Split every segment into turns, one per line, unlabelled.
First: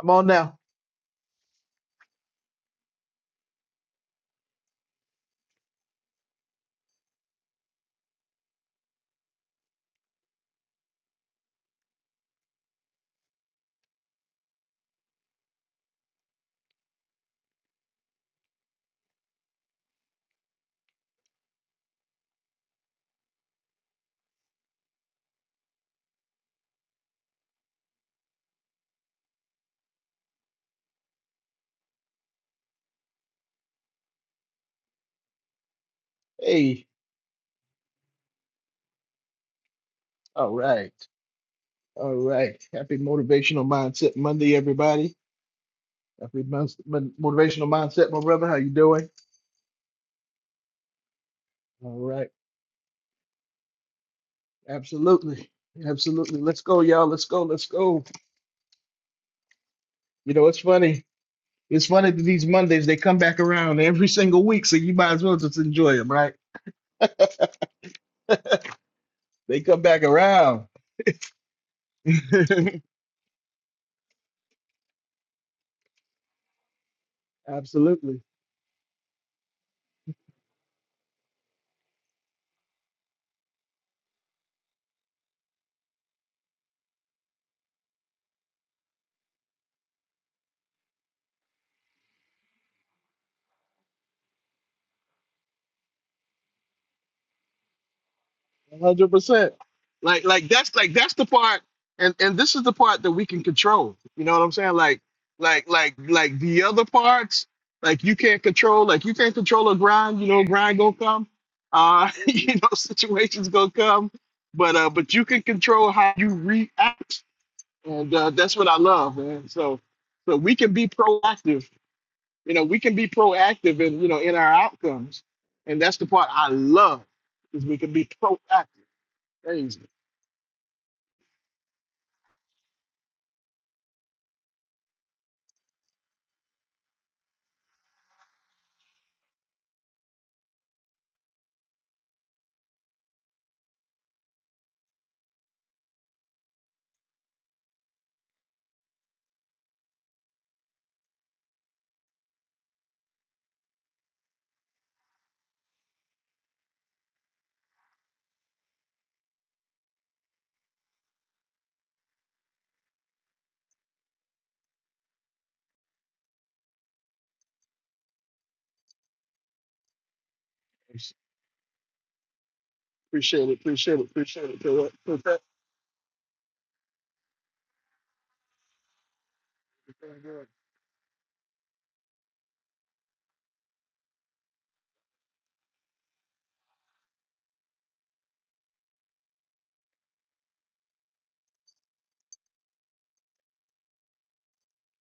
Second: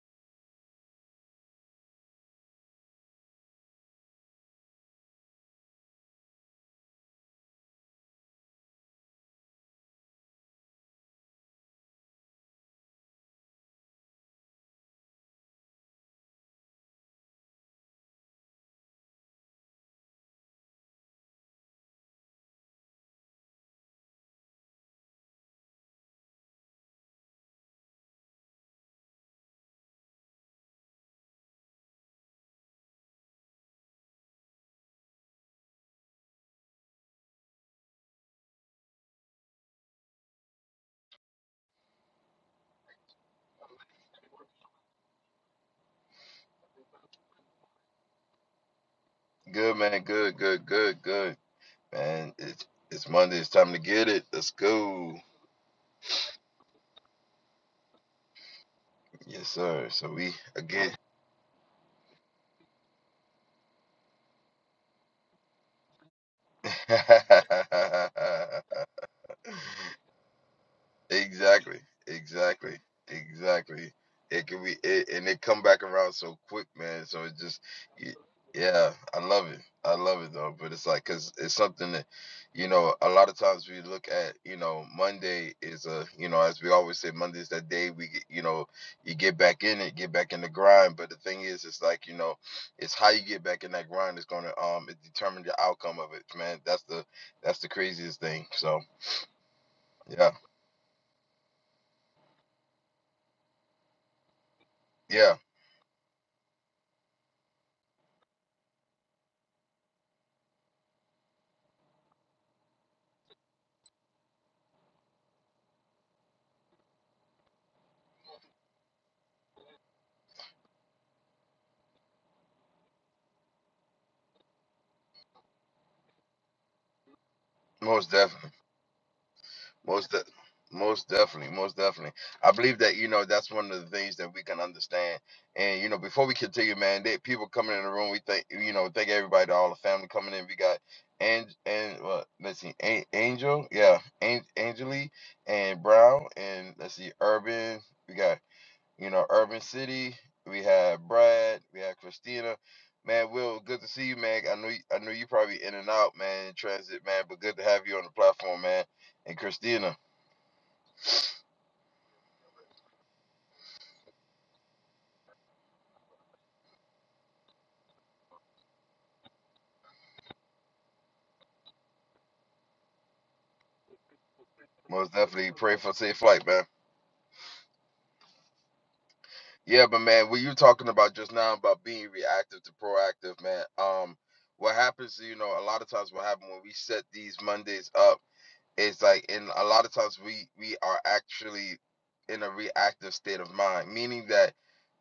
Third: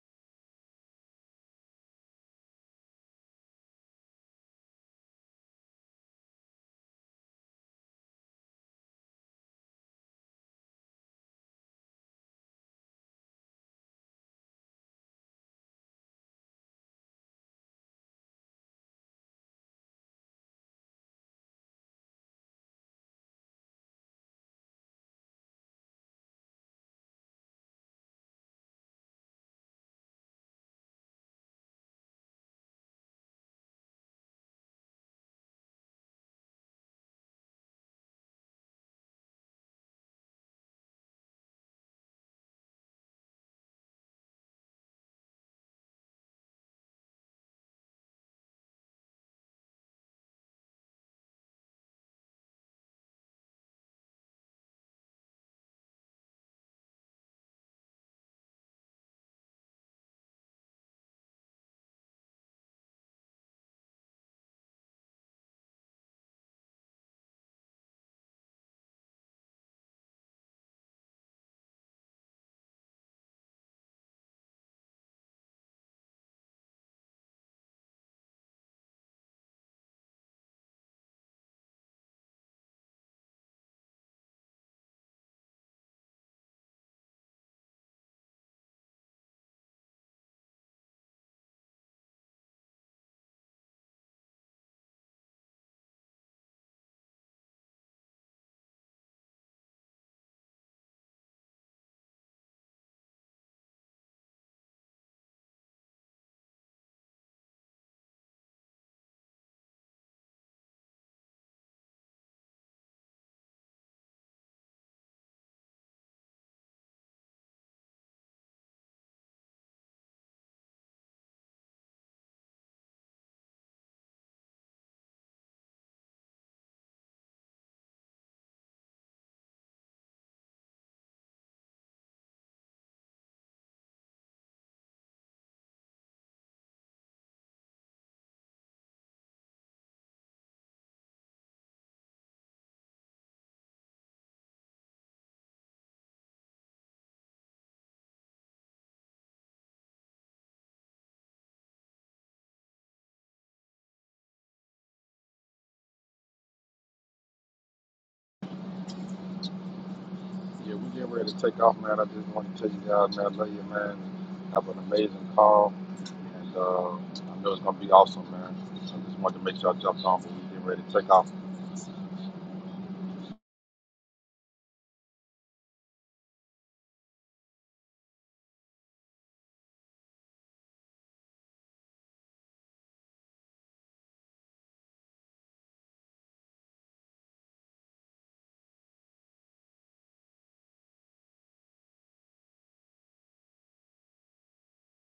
I'm on now. Hey, all right, all right. Happy Motivational Mindset Monday, everybody. Happy Mon- Mon- Motivational Mindset, my brother. How you doing?
Good man, good, good, good, good.
All right,
Man, it's it's Monday, it's time to get it. Let's go.
absolutely, absolutely. Let's go, y'all. Let's go. Let's go.
Yes, sir. So we
You know, it's
again
funny. It's funny that these Mondays they come back around every single week, so you might as well just enjoy them, right? They come back around.
Exactly, exactly, exactly. It can be, it, and it come back around so quick, man. So it just, y-
absolutely.
yeah, I love it. I love it though. But it's like, cause it's something that, you know, a lot of times we look at, you know, Monday is a, you know, as we always say, Monday's that day we, get, you know, you get back in it, get back in the grind. But the thing is, it's like, you know, it's how you get back in that grind is gonna, um, it determine the outcome of it, man. That's the, that's the craziest thing. So
hundred percent. Like
yeah,
like that's like that's the part, and and this is the part that we can control. You know what I'm saying? Like
yeah,
like like like the other parts, like you can't control. Like you can't control a grind. You know, grind gonna come. Uh, you know, situations gonna come. But uh, but you can control how you react, and uh, that's what I love, man. So so we can be proactive. You know, we can be proactive, in you know, in our outcomes, and that's the part I love is we can be
most definitely.
proactive.
Most de- most definitely, most definitely. I believe that you know that's one of the things that we can understand. And you know, before we continue, man, they, people coming in the room, we thank you know, thank everybody, all the family coming in. We got and and what? Let's see, An- Angel, yeah, An- Angeli and Brown, and let's see, Urban. We got you know, Urban City. We have Brad. We have Christina. Man, Will, good to see you, man. I know you, I know you probably in and out, man, in transit, man, but good to have you on the platform, man. And Christina.
Yeah, we getting ready to take off, man. I just want to tell you guys, man, I love you, man. Have an amazing call, and uh, I know it's gonna be awesome, man. I just wanted to make sure I jumped on, but we getting ready to take off.
Appreciate it. Appreciate it. Appreciate it. Philip.
Most
Philip, that's
definitely pray for a safe flight, man. Yeah, but
very
man, what
good.
you talking about just now about being reactive to proactive, man. Um, what happens, you know, a lot of times what happens when we set these Mondays up. it's like and a lot of times we we are actually in a reactive state of mind meaning that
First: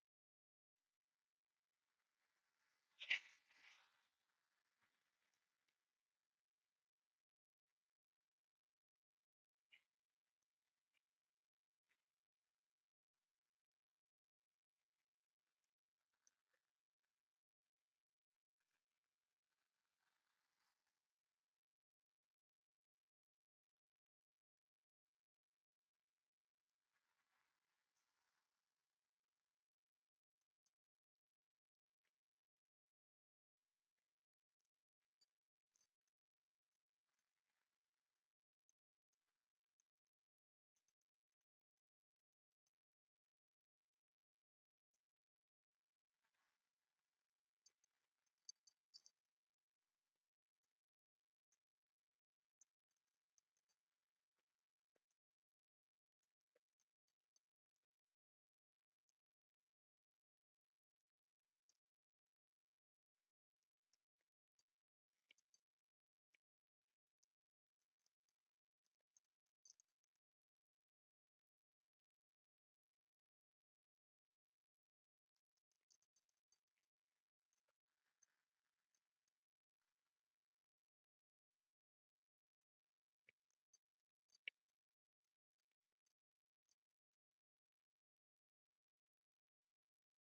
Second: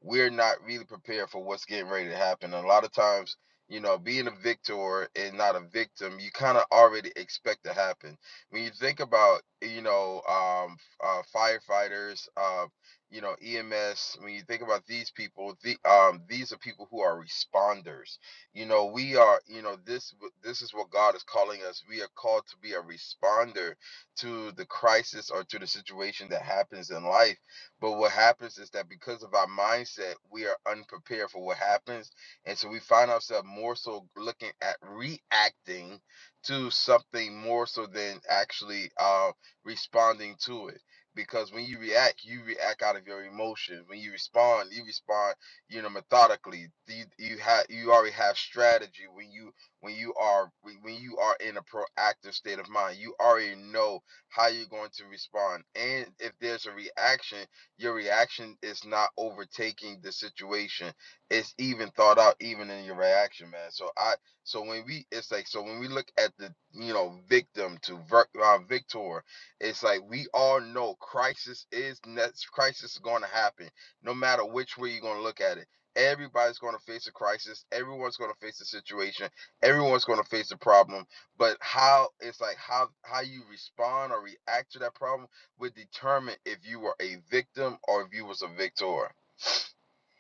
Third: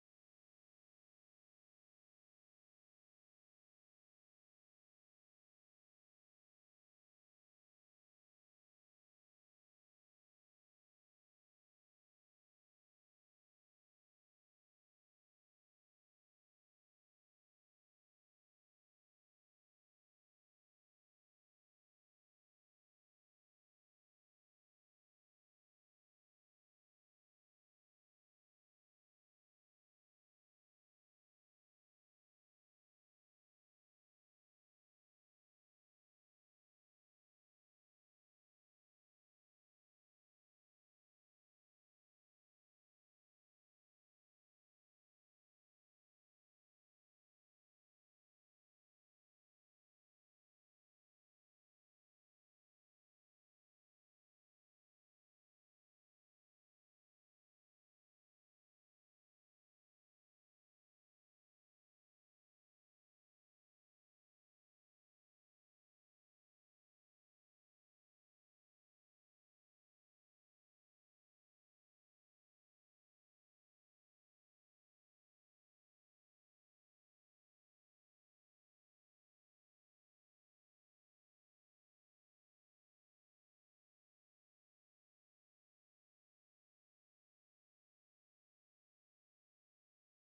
we're not really prepared for what's getting ready to happen and a lot of times you know being a victor and not a victim you kind of already expect to happen when you think about you know um uh, firefighters uh you know ems when you think about these people the um these are people who are responders you know we are you know this this is what god is calling us we are called to be a responder to the crisis or to the situation that happens in life but what happens is that because of our mindset we are unprepared for what happens and so we find ourselves more so looking at reacting to something more so than actually uh, responding to it because when you react you react out of your emotions when you respond you respond you know methodically you, you have you already have strategy when you when you are when you are in a proactive state of mind you already know how you're going to respond and if there's a reaction your reaction is not overtaking the situation it's even thought out even in your reaction man so i so when we it's like so when we look at the you know victim to ver, uh, victor it's like we all know crisis is that's crisis is going to happen no matter which way you're going to look at it. Everybody's going to face a crisis. Everyone's going to face a situation. Everyone's going to face a problem. But how it's like how how you respond or react to that problem would determine if you were a victim or if you was a victor.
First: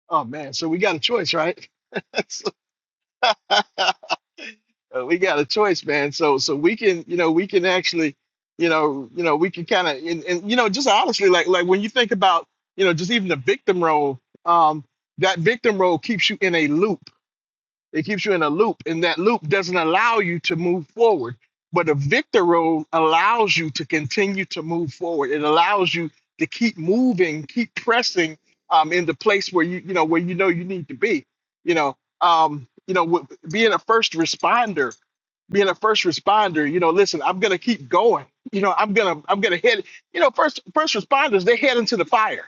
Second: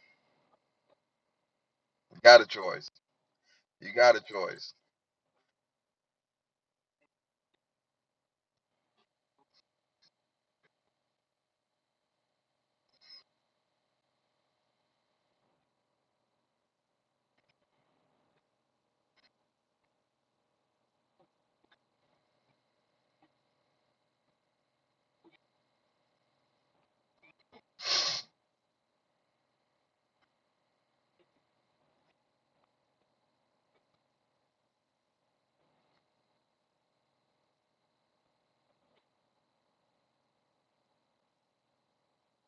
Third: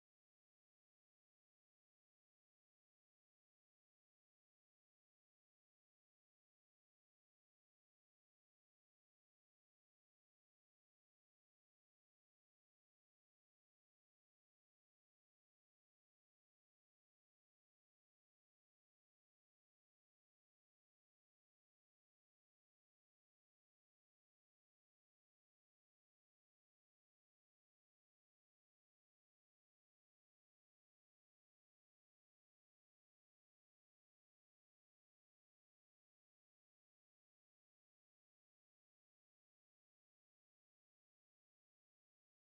Oh man, so we got a choice, right?
You got a
So-
choice. You got a choice.
Uh, we got a choice, man. So so we can, you know, we can actually, you know, you know, we can kind of, and, and you know, just honestly, like like when you think about, you know, just even the victim role, um, that victim role keeps you in a loop It keeps you in a loop, and that loop doesn't allow you to move forward. But a victor road allows you to continue to move forward. It allows you to keep moving, keep pressing um, in the place where you you know where you know you need to be. You know, um, you know, w- being a first responder, being a first responder. You know, listen, I'm gonna keep going. You know, I'm gonna I'm gonna head. You know, first first responders they head into the fire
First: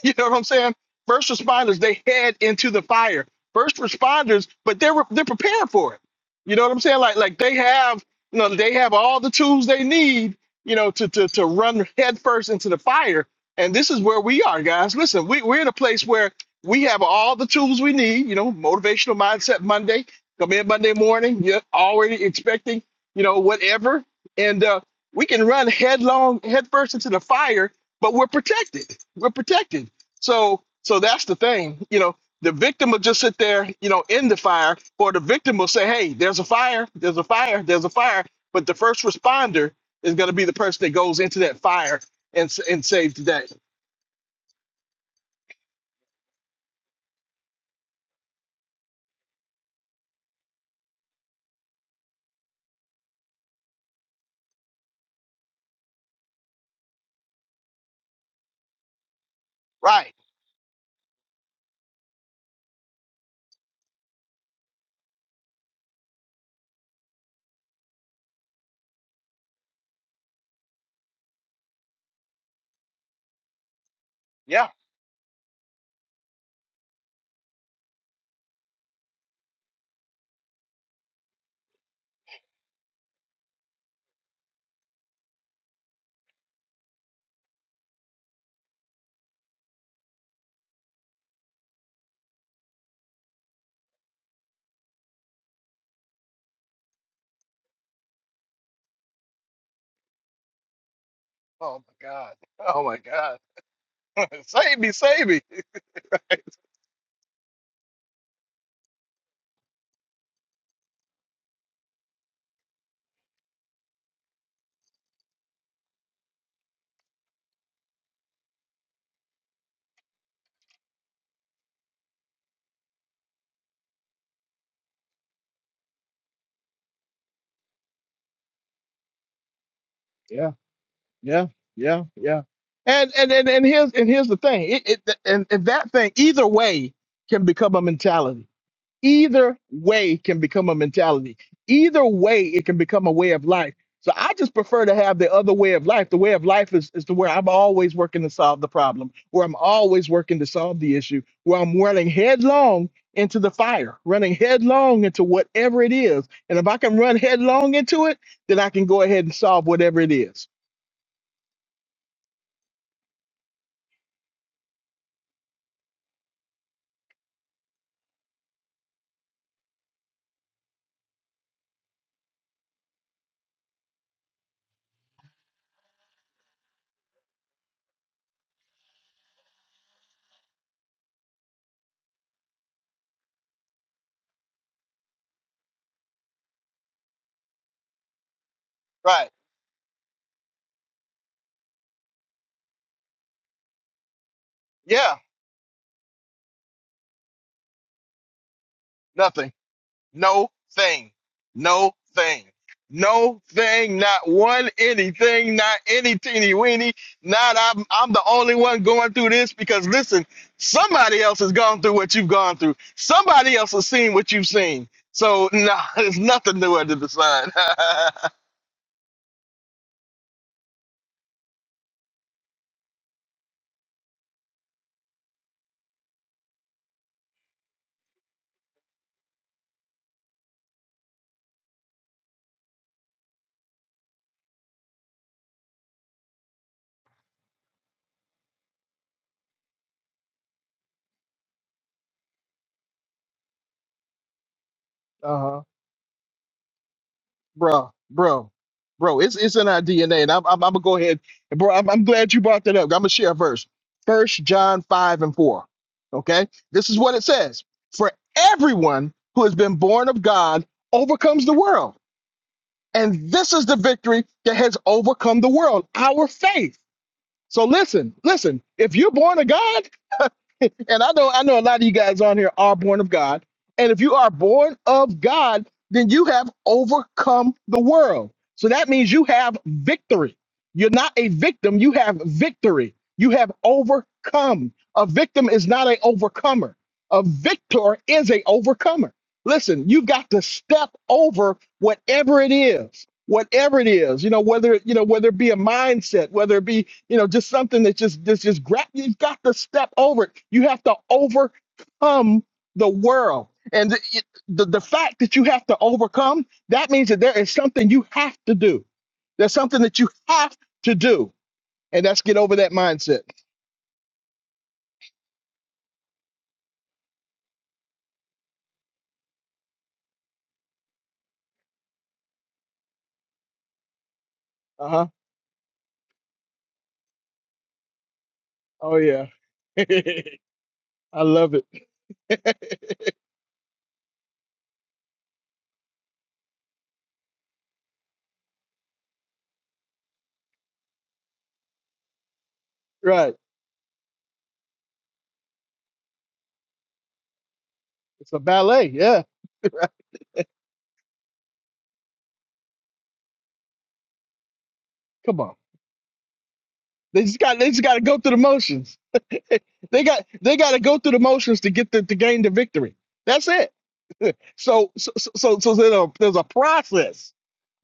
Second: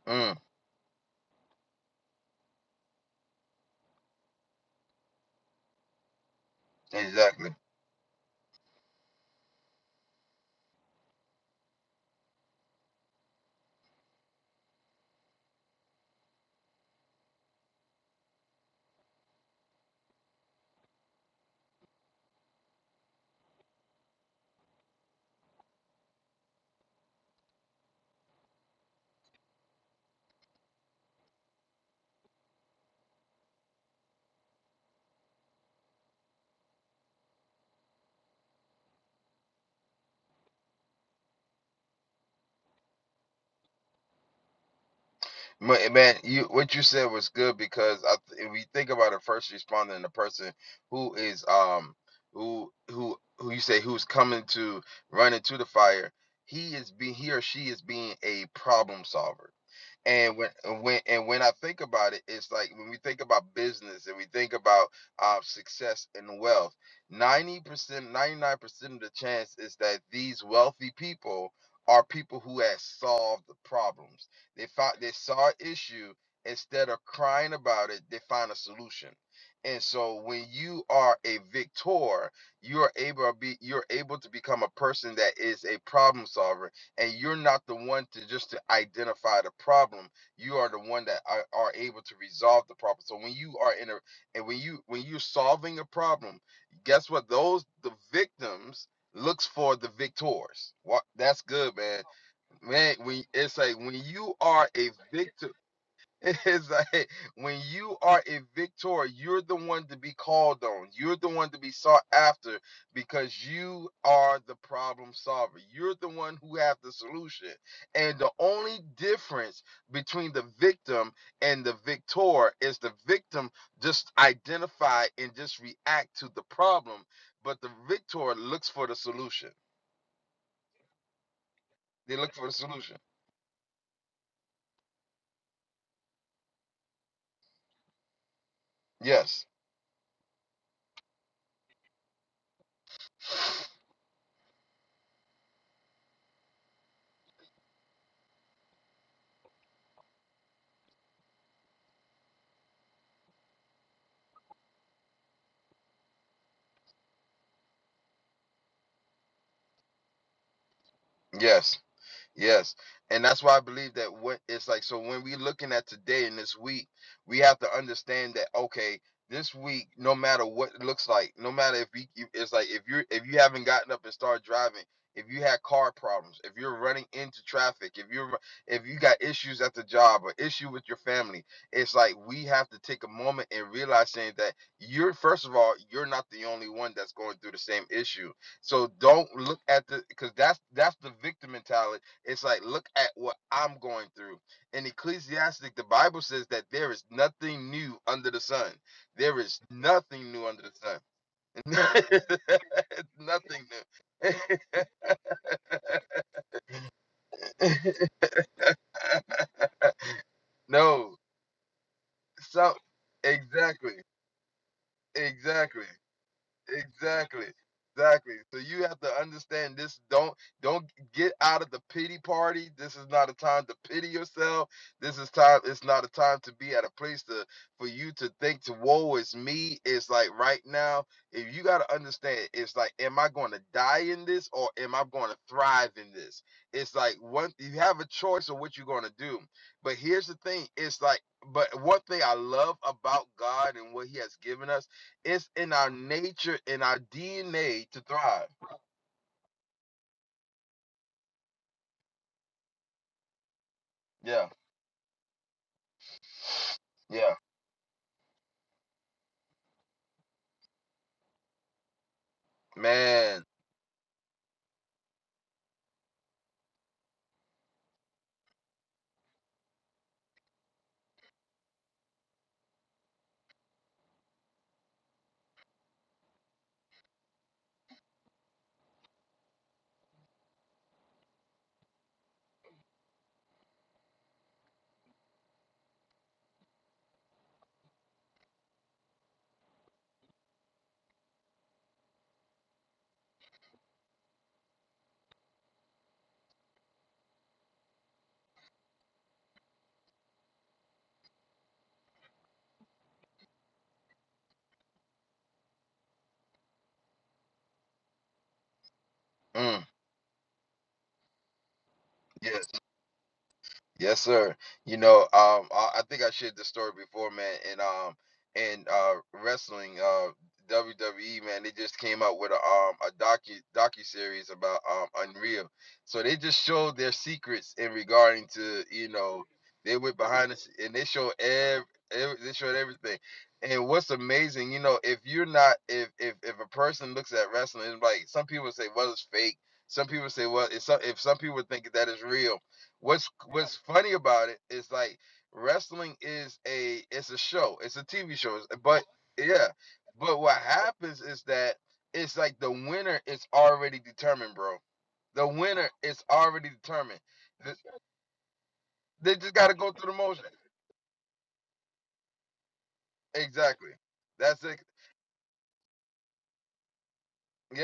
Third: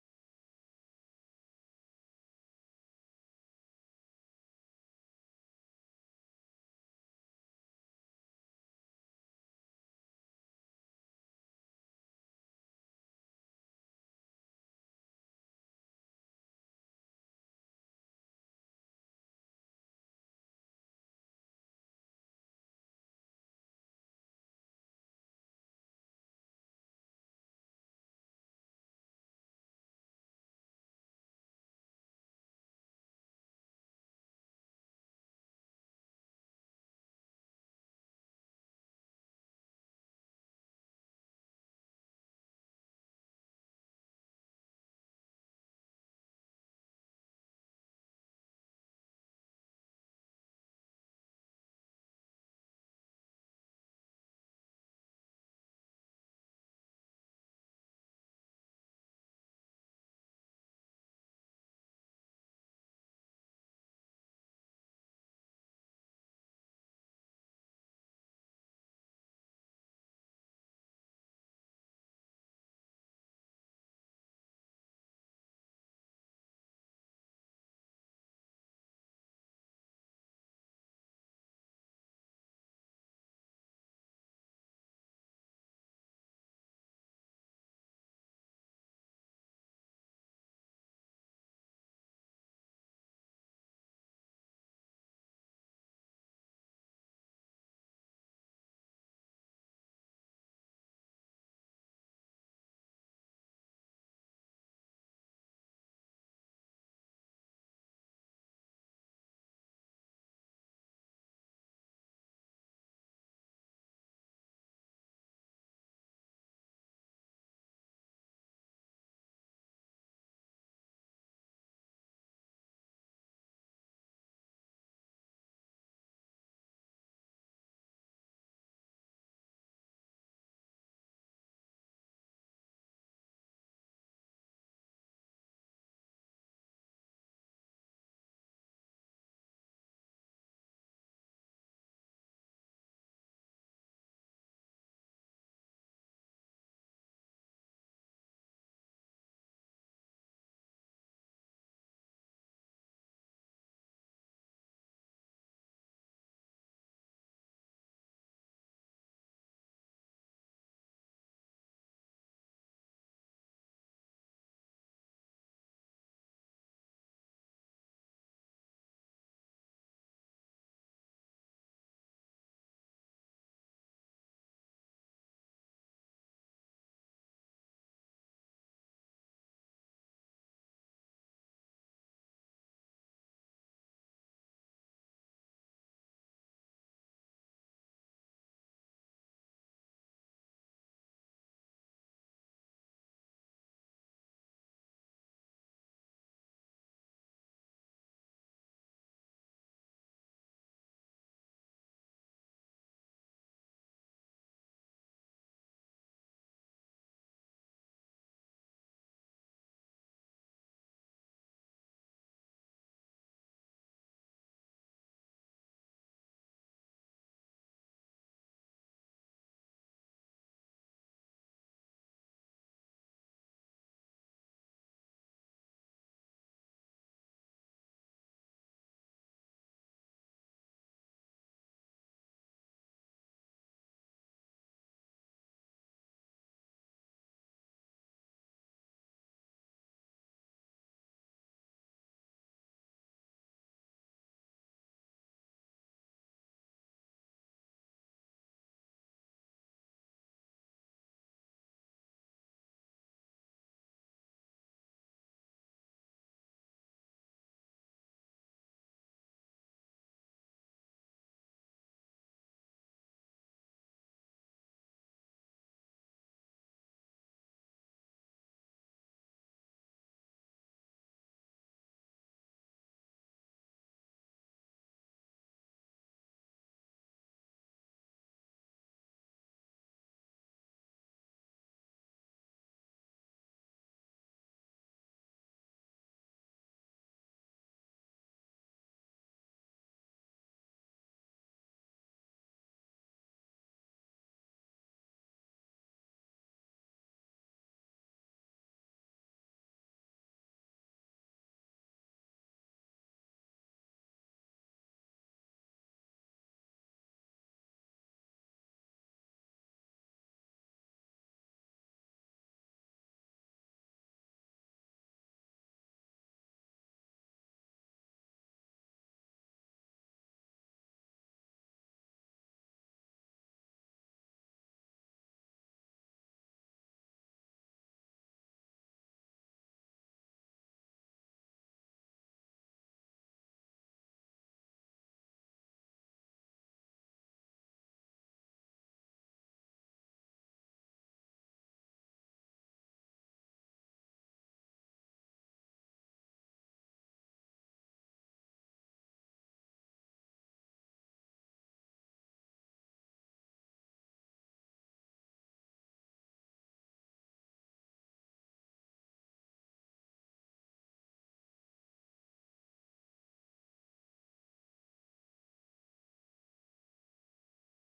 you know what
Mm,
I'm saying? First responders, they head into the fire. First responders, but they're they're prepared for it. You know what I'm saying? Like like
exactly.
they have, you know, they have all the tools they need, you know, to to to run headfirst into the fire. And this is where we are, guys. Listen, we, we're in a place where we have all the tools we need, you know, motivational mindset Monday, come in Monday morning, you're already expecting, you know, whatever. And uh, we can run headlong headfirst into the fire, but we're protected. We're protected so so that's the thing. You know, the victim will just sit there, you know, in the fire, or the victim will say, Hey, there's a fire, there's a fire, there's a fire. But the first responder is gonna be the person that goes into that fire and s- and saves the day.
Ma- Man, you what you said was good because I, th- if we think about a first responder and a person who is um who who who you say who's coming to run into the fire, he is being he or she is being a problem solver
Right.
and when and when and when I think about it, it's like when we think about business and we think about uh, success and wealth, 90%, 99% of the chance is that these wealthy people are people who have solved the problems. They
Yeah.
found they saw an issue instead of crying about it, they find a solution. And so when you are a victor, you are able to be you're able to become a person that is a problem solver and you're not the one to just to identify the problem you are the one that are, are able to resolve the problem so when you are in a and when you when you're solving a problem guess what those the victims looks for the victors what that's good
Oh
man
my God. Oh
man
my
when
God.
it's like when you are
save
a
me, save me.
victim It's like when you are a victor, you're the one to be called on. You're the one to be sought after because you are the problem solver. You're the one who have the solution. And the only difference between the victim and the victor is the victim just identify and just react to the problem, but the victor looks for the solution.
Yeah, yeah, yeah,
They look
yeah.
for the solution.
And and and, and here's and here's the thing. It, it and, and that thing either way can become a mentality
Yes.
Either way can become a mentality. Either way, it can become a way of life. So I just prefer to have the other way of life. The way of life is, is to where I'm always working to solve the problem, where I'm always working to solve the issue, where I'm running headlong into the fire, running headlong into whatever it is. And if I can run headlong into it, then I can go ahead and solve whatever it is.
Yes. Yes. And that's why I believe that what it's like. So when we looking at today and this week, we have to understand that, okay, this week, no matter what it looks like, no matter if we, you- it's like if you're, if you haven't gotten up and started driving, if you had car problems, if you're running into traffic, if you're, if you got issues at the job or issue with your family, it's like we have to take a moment and realize saying that you're, first of all, you're not the only one that's going through the same issue. So don't
Right.
look at the, because that's, that's the victim mentality it's like, look at what I'm going through. In
Yeah.
Ecclesiastic, the Bible says that there is nothing new under the sun. There
Nothing.
is nothing new
No
under the
thing.
sun.
No thing. No
nothing new.
thing. Not one anything. Not any teeny weeny. Not I'm I'm the only one going through this because listen,
No.
somebody else has gone through what you've gone
So
through. Somebody else has
exactly.
seen what you've seen. So nah,
Exactly.
there's nothing new under the
Exactly.
sun.
Exactly. So you have to understand this. Don't don't get out of the pity party. This is not a time to pity yourself. This is time. It's not a time to be at a place to for you to think to woe is me. It's like right now. If you got to understand, it's like, am I going to die in this or am I going to thrive in this? It's like one. You have a choice of what you're going to do. But here's the thing. It's like, but one thing I love about God and what He has given us it's in our nature, in our DNA
bro,
to thrive.
bro, bro. It's it's in our DNA, and I'm I'm, I'm gonna go ahead, and bro. I'm, I'm glad you brought that up. I'm gonna share a verse, First
Yeah,
John five and four. Okay, this is what it
yeah,
says: For everyone who has been born of God overcomes the world, and
man.
this is the victory that has overcome the world, our faith. So listen, listen. If you're born of God and I know I know a lot of you guys on here are born of God. And if you are born of God, then you have overcome the world. So that means you have victory. You're not a victim, you have victory. You have overcome. A victim is not an overcomer. A victor is a overcomer. Listen, you've got to step over whatever it is, whatever it is, you know, whether you know, whether it be a mindset, whether it be you know, just something that just this just grab. You've got to step over it. You have to overcome the world, and the, it- the the fact that you have to overcome that means that there is something you have to do. There's something
Mm,
that you have to do, and that's get over
yeah.
that mindset.
Yes, sir. You know, um, I, I think I shared this story before, man. And um, and uh, wrestling, uh, WWE, man, they just came out with a um a docu docu series about
Uh
um
huh.
Unreal. So they just showed their secrets in regarding to
Oh
you
yeah,
know they went
I
behind us and they showed
love it.
ev ev they showed everything. And what's amazing, you know, if you're not if if if a person looks at wrestling, it's like some people say, well, it's fake. Some people say, well, it's some, if some people think that is real What's
right.
what's funny about it is like wrestling is a it's a show, it's a
It's
TV
a
show, it's-
ballet.
but
Yeah.
yeah, but what happens is that it's like the winner is already determined, bro.
Come
The
on.
winner is already determined.
They just got. They
Th-
just got to go through the motions.
They just got to go
They
through the
got.
motion.
They got to go through the motions to get the to gain the victory. That's it.
Exactly. That's it.
So, so, so, so so there's a, there's a process.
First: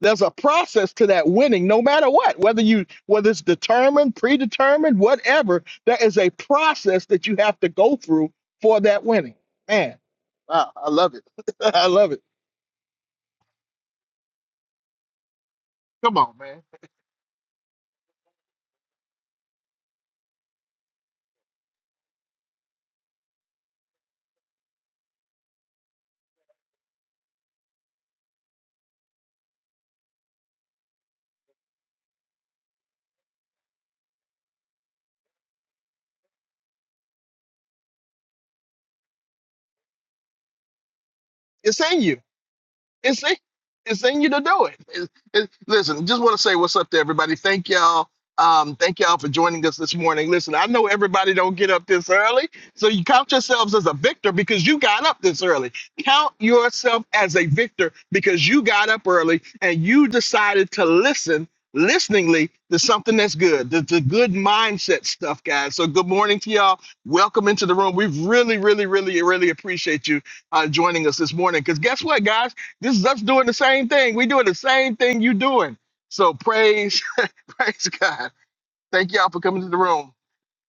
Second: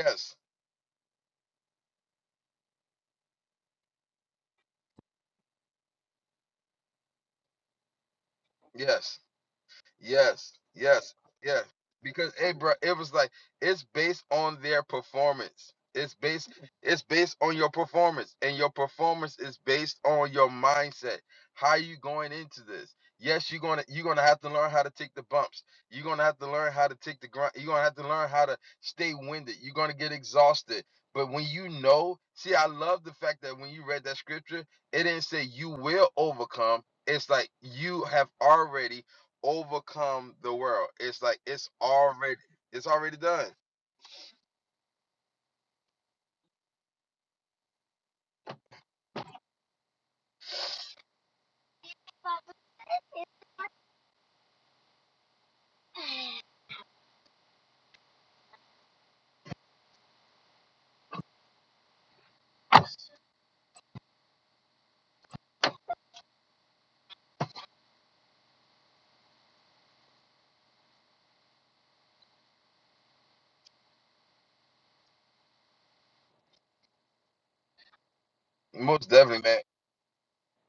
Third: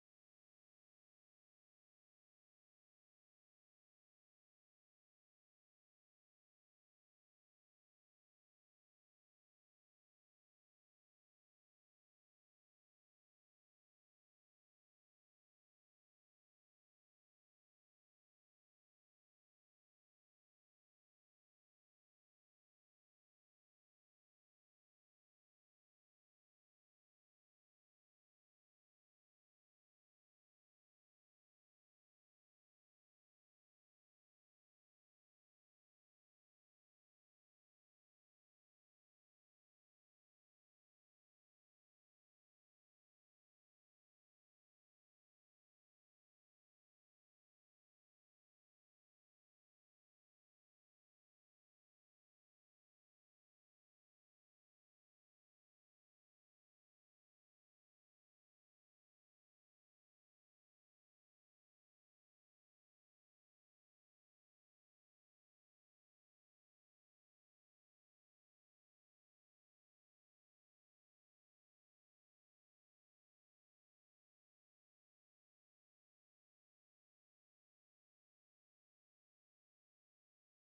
There's a process to that winning, no matter what, whether you whether it's determined, predetermined, whatever. There is a process that you have to go through for that
Yes.
winning. Man,
Yes,
I, I love
yes,
it.
yes.
I love it.
Because hey, bro, it was like it's based on their performance. It's
Come on,
based
man.
it's based on your performance, and your performance is based on your mindset. How you going into this? Yes, you're gonna you're gonna have to learn how to take the bumps. You're gonna have to learn how to take the grunt. You're gonna have to learn how to stay winded. You're gonna get exhausted. But when you know, see, I love the fact that when you read that scripture, it didn't say you will overcome. It's like you have already overcome the world. It's like it's
It's in you.
already it's already
it's in,
done.
it's in you to do it. It- it- Listen, just want to say what's up to everybody. Thank y'all. Um, thank y'all for joining us this morning. Listen, I know everybody don't get up this early, so you count yourselves as a victor because you got up this early. Count yourself as a victor because you got up early and you decided to listen listeningly to something that's good, the, the good mindset stuff, guys. So good morning to y'all. Welcome into the room. We really, really, really, really appreciate you uh, joining us this morning. Because guess what, guys? This is us doing the same thing. We doing the same thing you doing. So praise, praise God.
Most
Thank y'all for
definitely, man.
coming to the room.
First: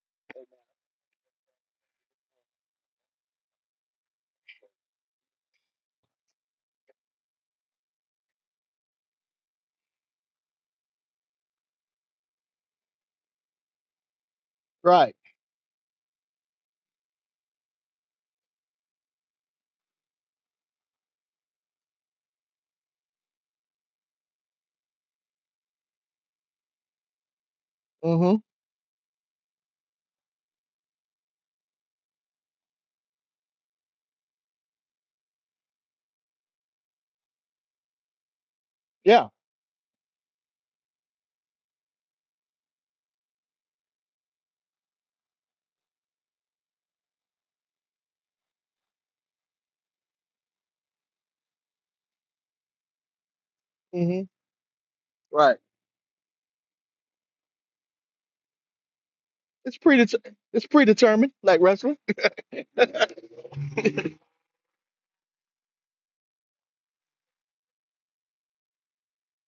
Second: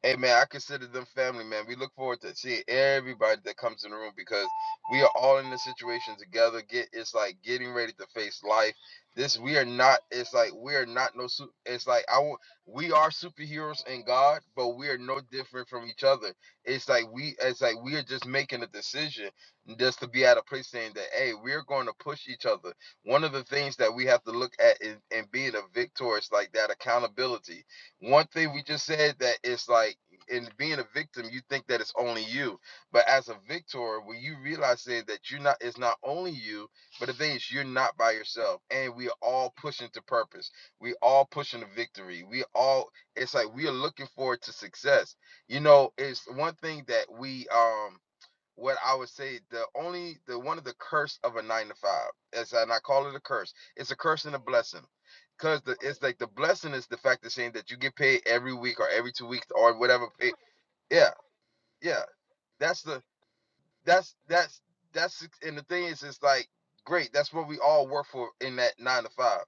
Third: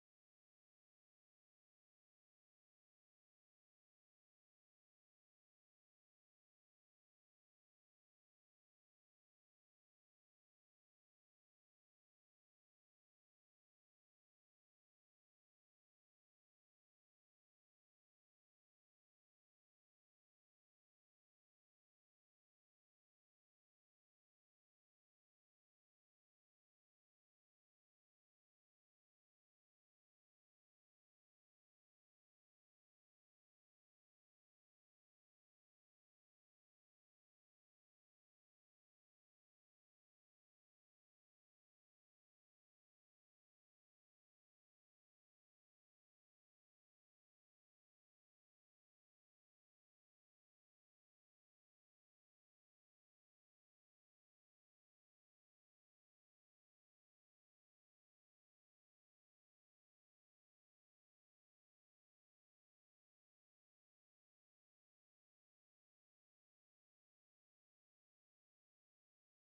Hey man, I consider them family, man. We look forward to seeing everybody that comes in the room because we are all in this situation together. Get it's like getting ready to face life. This we are not. It's like we are not no. su- It's like I wa- we are superheroes in God, but we are
Right.
no different from each other. It's like we. It's like we are just making a decision just to be at a place saying that hey, we're going to push each other. One of the things that we have to look at in, in being a victor is like that accountability one
Mm-hmm.
thing we just said that it's like in being a victim, you think that it's only you. But as a victor, when you realize that that you're not it's not only you, but the thing is you're not by yourself. And we are
Yeah.
all pushing to purpose. We all pushing to victory. We all it's like we are looking forward to success. You know, it's one thing that we um what I would say the only the one of the curse of a nine to five is and I call it a curse. It's a
Mm-hmm.
curse and a blessing.
Right.
Cause the it's like the blessing is the fact of saying that you get paid every week or every two weeks or
It's
whatever. Pay.
predeter- it's
Yeah,
predetermined, like wrestling.
yeah. That's the
yeah.
that's that's that's and the thing is, it's like great. That's what we all work for in that nine to five.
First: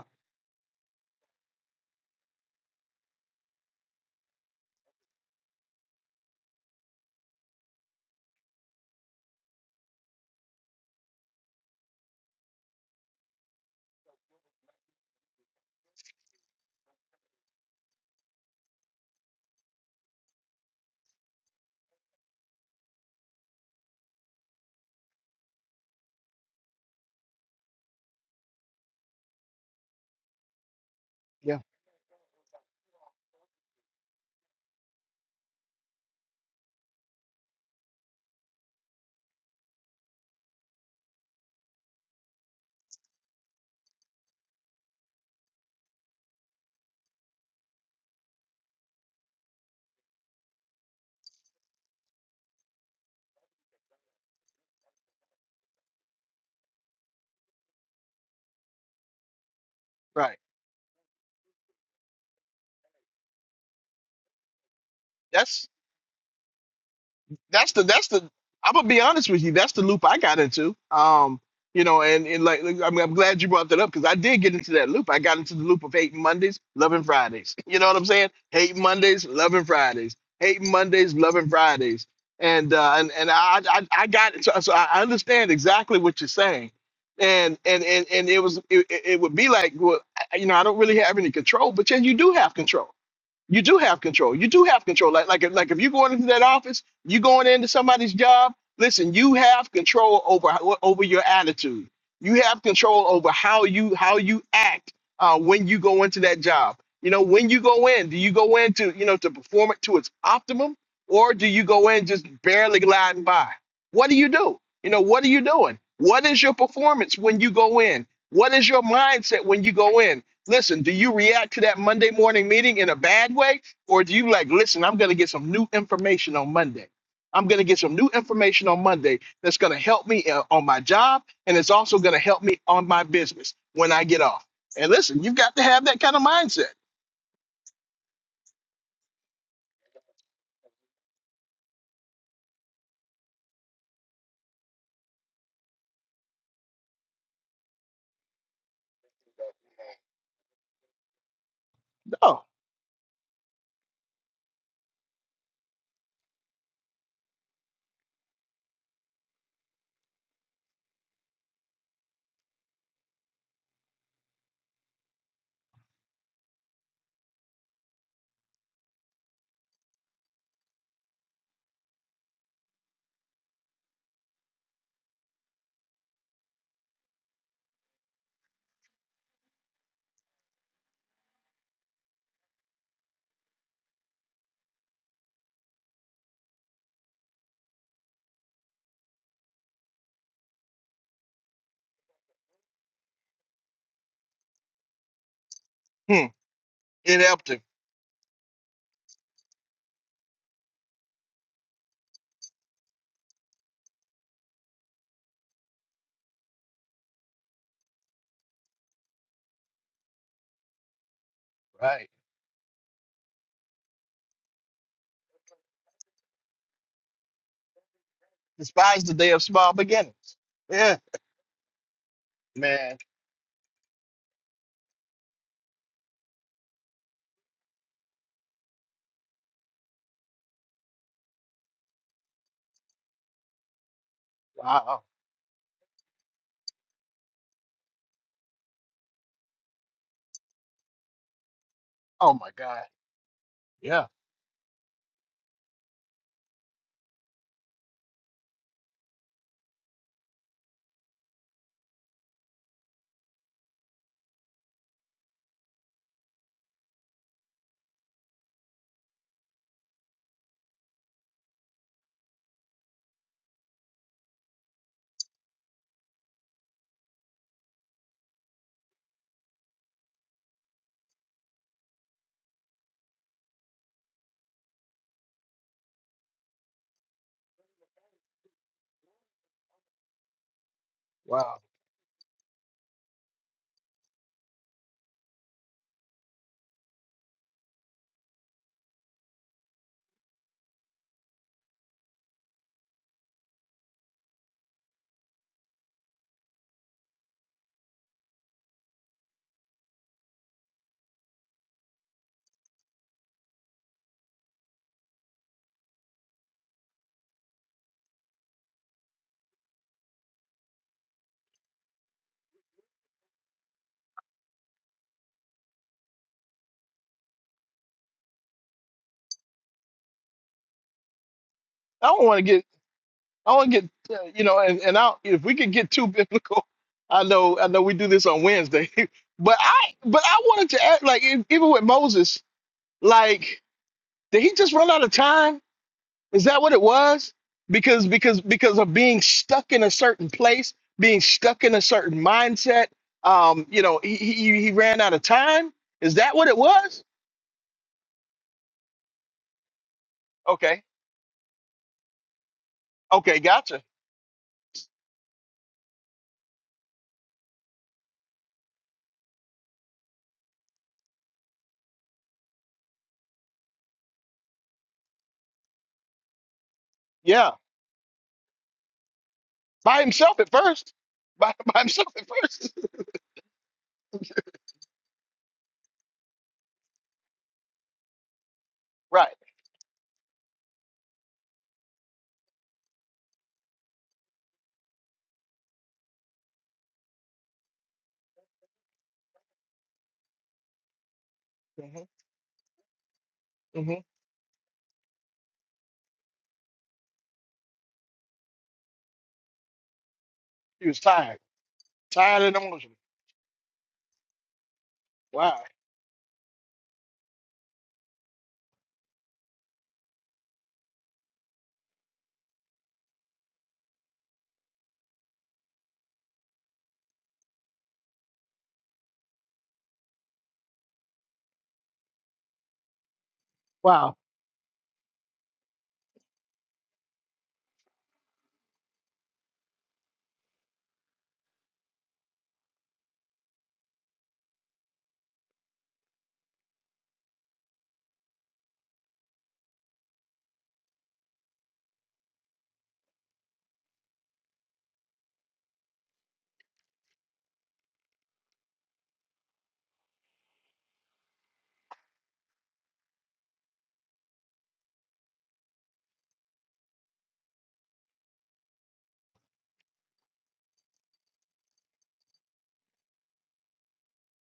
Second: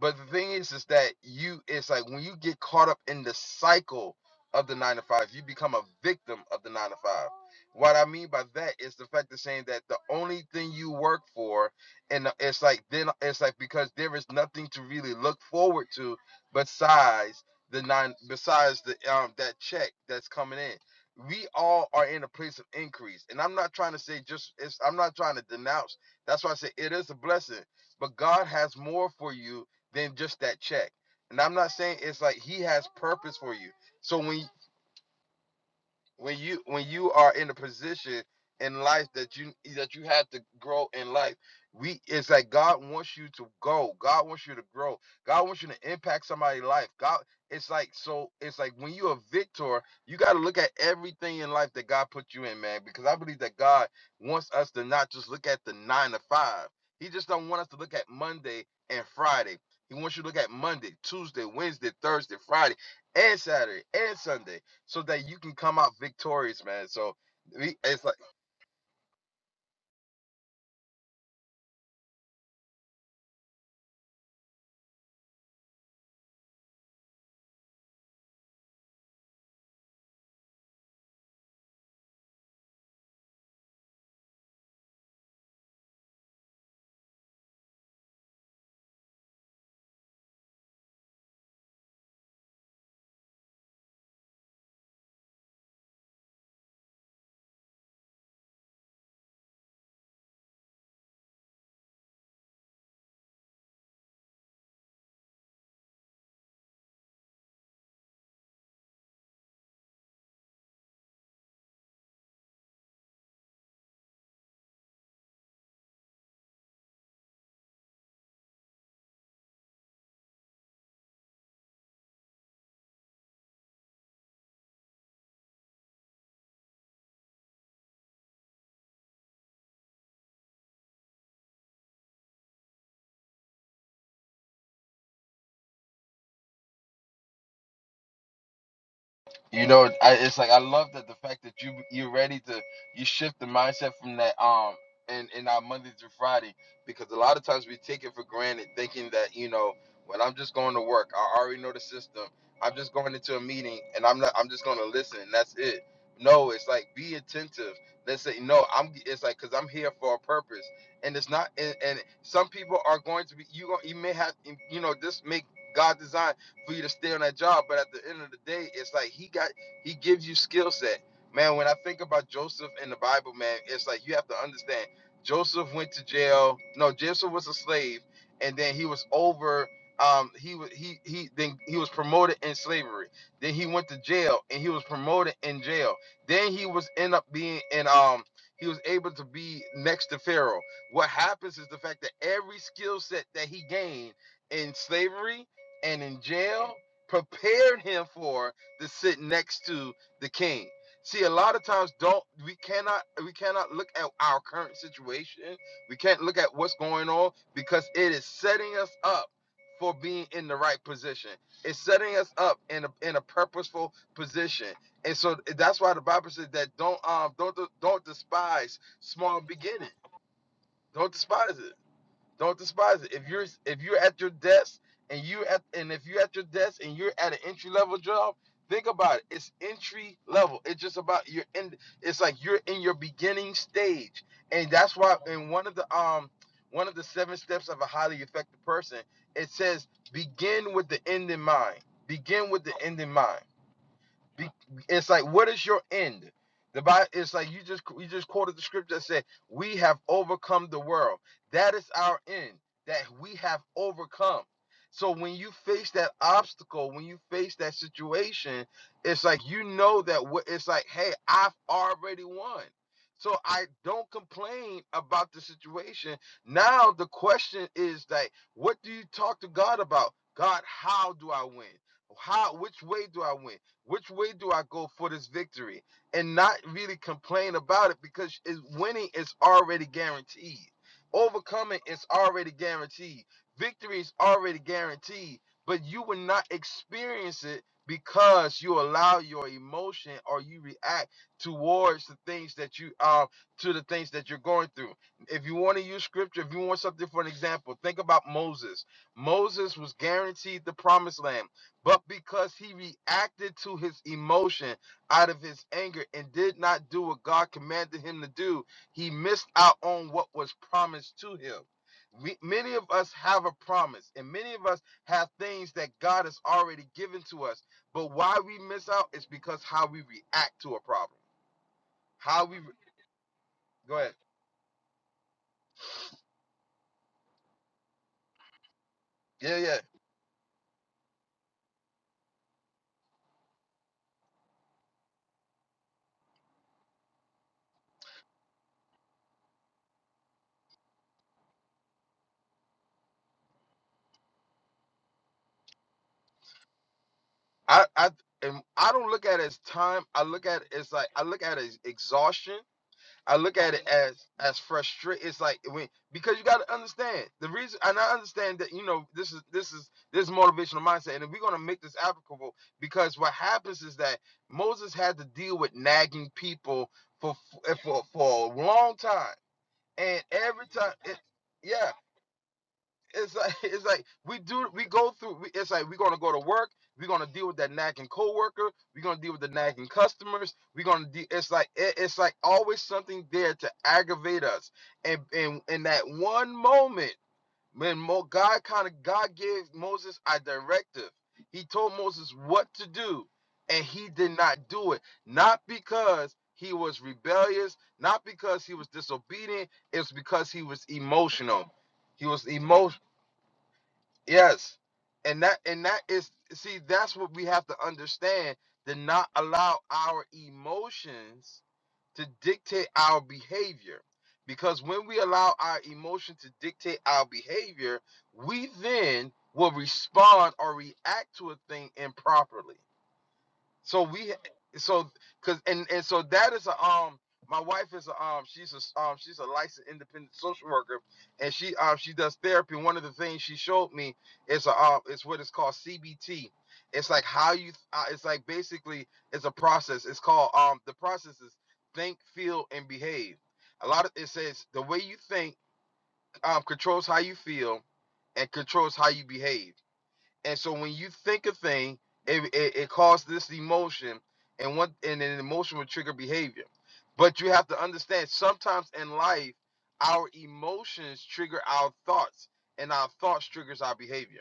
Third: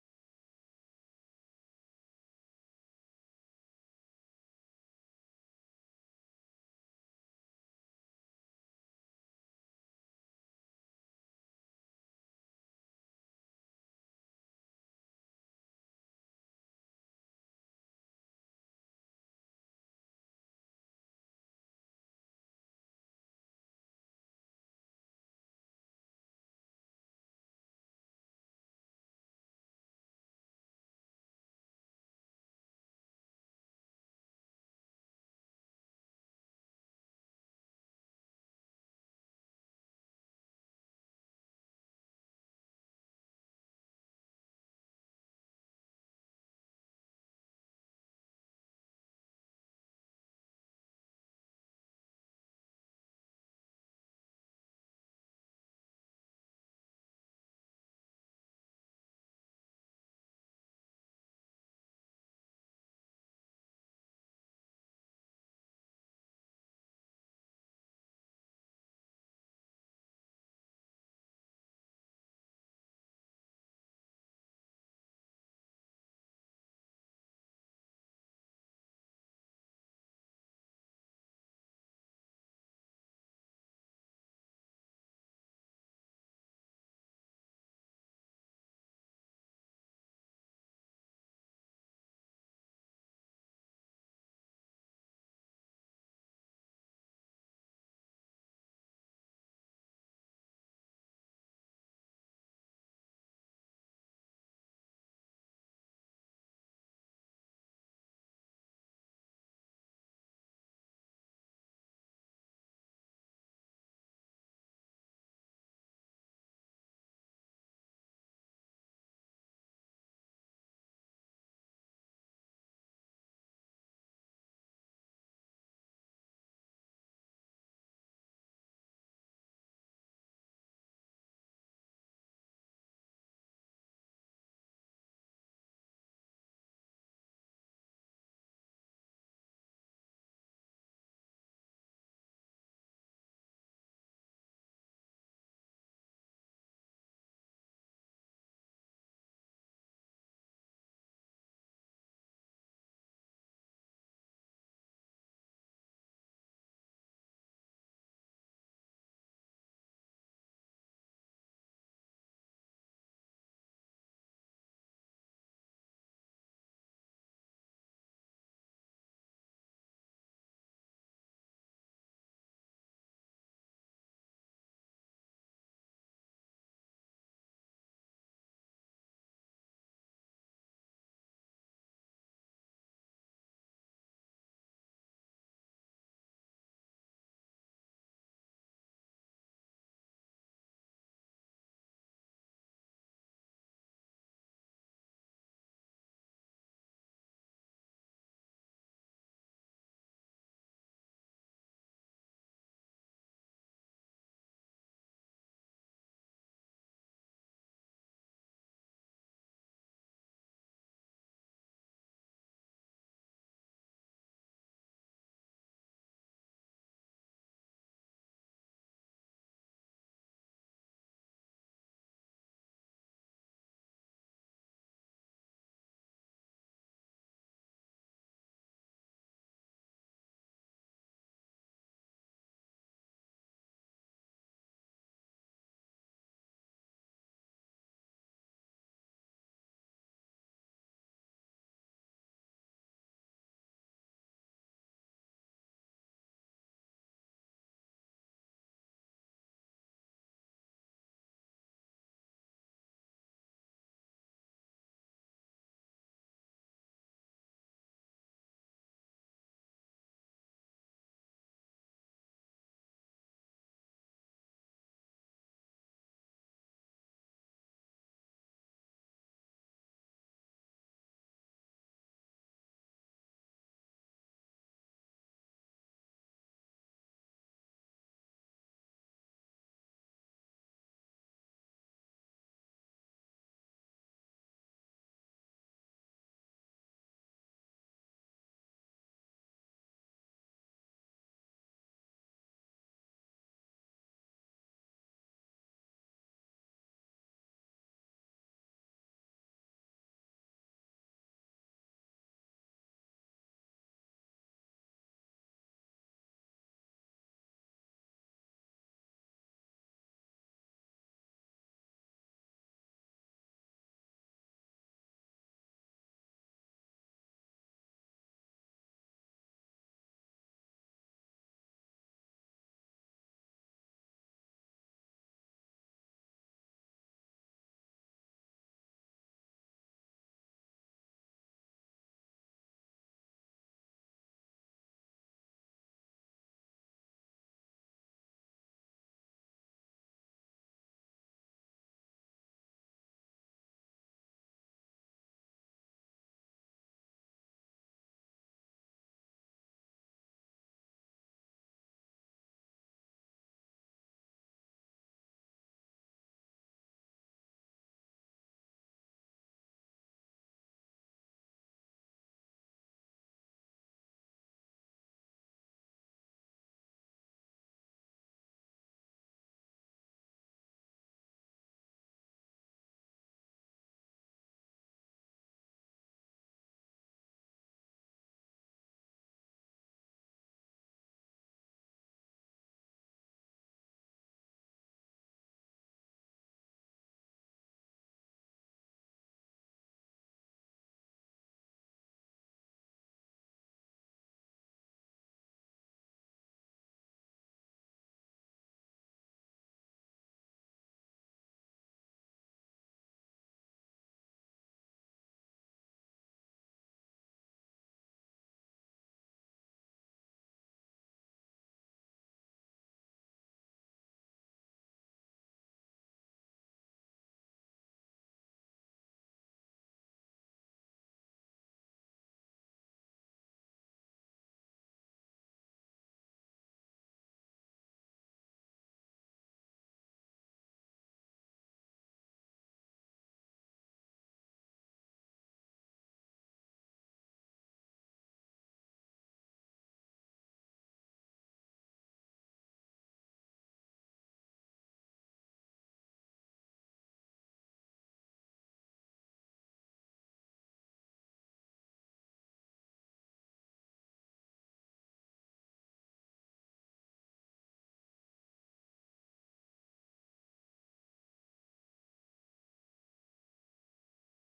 But the thing is, is that you it's like when you get caught up in the cycle of the nine to five, you become a victim of the nine to five. What I mean by that is the fact of saying that the only thing you work for, and it's like then it's like because there is nothing to really look forward to besides the nine, besides the um that check that's coming in. We all are in a place of increase, and I'm not trying to say just it's, I'm not trying to denounce. That's why I say it is a blessing, but God has more for you than just that check. And I'm
Yeah.
not saying it's like he has purpose for you. So when when you when you are in a position in life that you that you have to grow in life we it's like god wants you to go god wants you to grow god wants you to impact somebody's life god it's like so it's like when you're a victor you got to look at everything in life that god put you in man because i believe that god wants us to not just look at the nine to five he just don't want us to look at monday and friday he wants you to
Right.
look at monday tuesday wednesday thursday friday and saturday and sunday so that you can
That's
come out victorious, man. So
that's
we,
the
it's
that's
like
the I'm gonna be honest with you. That's the loop I got into. Um, you know, and, and like like, I'm, I'm glad you brought that up because I did get into that loop. I got into the loop of hating Mondays, loving Fridays. You know what I'm saying? Hating Mondays, loving Fridays. Hating Mondays, loving Fridays. And uh, and and I I, I got so, so I understand exactly what you're saying. And and and and it was it, it it would be like well I- you know I don't really have any control, but yeah, you do have control you do have control. You do have control. Like like if- like if you're going into that office, you going into somebody's job. Listen, you have control over how- over your attitude. You have control over how you how you act uh, when you go into that job. You know when you go in, do you go in to you know to perform it to its optimum, or do you go in just barely gliding by? What do you do? You know what are you doing? What is your performance when you go in? What is your mindset when you go in? Listen, do you react to that Monday morning meeting in a bad way? Or do you like, listen, I'm going to get some new information on Monday? I'm going to get some new information on Monday that's going to help me uh, on my job and it's also going to help me on my business when I get off. And listen, you've got to have that kind of mindset.
You know, I, it's like I love that the fact that you you're ready to you shift the mindset from that um in in our Monday through Friday because a lot of times we take it for granted thinking that you know when I'm just going to work I already know the system
Oh,
I'm just going into a meeting and I'm not I'm just going to listen and that's it no it's like be attentive let's say no I'm it's like because I'm here for a purpose and it's not and, and some people are going to be you gon- you may have you know this make God design for you to stay on that job. But at the end of the day, it's like he got he gives you skill set. Man, when I think about Joseph in the Bible, man, it's like you have to understand Joseph went to jail. No, Joseph was a slave, and then he was over um he was he he then he was promoted in slavery. Then he went to jail and he was promoted in jail. Then he was end up being in um he was able to be next to Pharaoh. What happens is the fact that every skill set that he gained in slavery and in
hmm,
jail
it helped him.
prepared him for to sit next to the king see a lot of times don't we cannot we cannot look at our current situation we can't look at what's going on because it is setting us up for being in the right position it's
Right.
setting us up in a, in a purposeful position and so that's why the bible says that don't um don't don't despise
Despise the day
small
of small
beginning
beginnings. Yeah,
don't despise it don't
man.
despise it. If you're if you're at your desk and you at and if you're at your desk and you're at an entry level job, think about it. It's entry level. It's just about you're in. It's like you're in your beginning stage, and that's
Wow.
why in one of the um one of the seven steps of a highly effective person, it says begin with the end in mind.
Oh, my
Begin with the
God.
end in mind.
Yeah.
Be- It's like, what is your end? The Bible, it's like you just you just quoted the scripture that said, "We have overcome the world." That is our end. That we have overcome. So when you face that obstacle, when you face that situation, it's like you know that what it's like. Hey, I've already won. So I don't complain about the situation. Now the question is like, what do you talk to God about? God, how do I win? How? Which way do I win? Which way do I go for this victory? And not really complain about it because is winning is already guaranteed.
Wow.
Overcoming is already guaranteed. Victory is already guaranteed. But you will not experience it because you allow your emotion or you react towards the things that you um to the things that you're going through. If you want to use scripture, if you want something for an example, think about Moses. Moses was guaranteed the promised land but because he reacted to his emotion out of his anger and did not do what God commanded him to do, he missed out on what was promised to him. We, many of us have a promise, and many of us have things that God has already given to us. But why we miss out is because how we react to a problem.
I don't want to
How
get
we re-
I want to get,
go ahead.
uh, you know, and, and I, if we could get too biblical, I know, I know we do this on Wednesday, but
Yeah, yeah.
I, but I wanted to add, like, e- even with Moses, like, did he just run out of time? Is that what it was? Because, because, because of being stuck in a certain place, being stuck in a certain mindset, um, you know, he, he, he ran out of time. Is that what it was?
I, I, and I don't look at it as time. I look at it
Okay.
as like I look at it as exhaustion I
Okay.
look at
Gotcha.
it as as frustra It's like when because you got to understand the reason, and I understand that you know this is this is this is motivational mindset, and we're gonna make this applicable because what happens is that Moses had to deal with nagging people for
Yeah.
for for, for a long time,
By
and
himself at
every
first.
time, it,
By, by
yeah,
himself at first.
it's like it's like we do we go through we, it's like we're gonna go to work we're gonna deal with that nagging coworker we're gonna
right.
deal with the nagging customers we're gonna de- it's like it, it's like always something there to aggravate us and and in that one moment when Mo, god kind of god gave moses a directive he told moses what to do and
hmm
he did not do it not because he was rebellious not because he was disobedient it's because he was
He was tired,
emotional he
tired
was
and
emo.
emotional.
Yes. And that
Wow,
and that is see that's what we have to understand to not allow our emotions to dictate our behavior. Because when we allow our emotion to dictate our behavior, we then will respond or react to a thing improperly. So
wow,
we so cause and and so that is a um my wife is a um she's a um she's a licensed independent social worker and she um she does therapy. One of the things she showed me is a um it's what is called CBT. It's like how you uh, it's like basically it's a process. It's called um the process is think, feel, and behave. A lot of it says the way you think um controls how you feel and controls how you behave. And so when you think a thing, it, it, it causes this emotion, and one and an emotion will trigger behavior. But you have to understand sometimes in life, our emotions trigger our thoughts, and our thoughts triggers our behavior.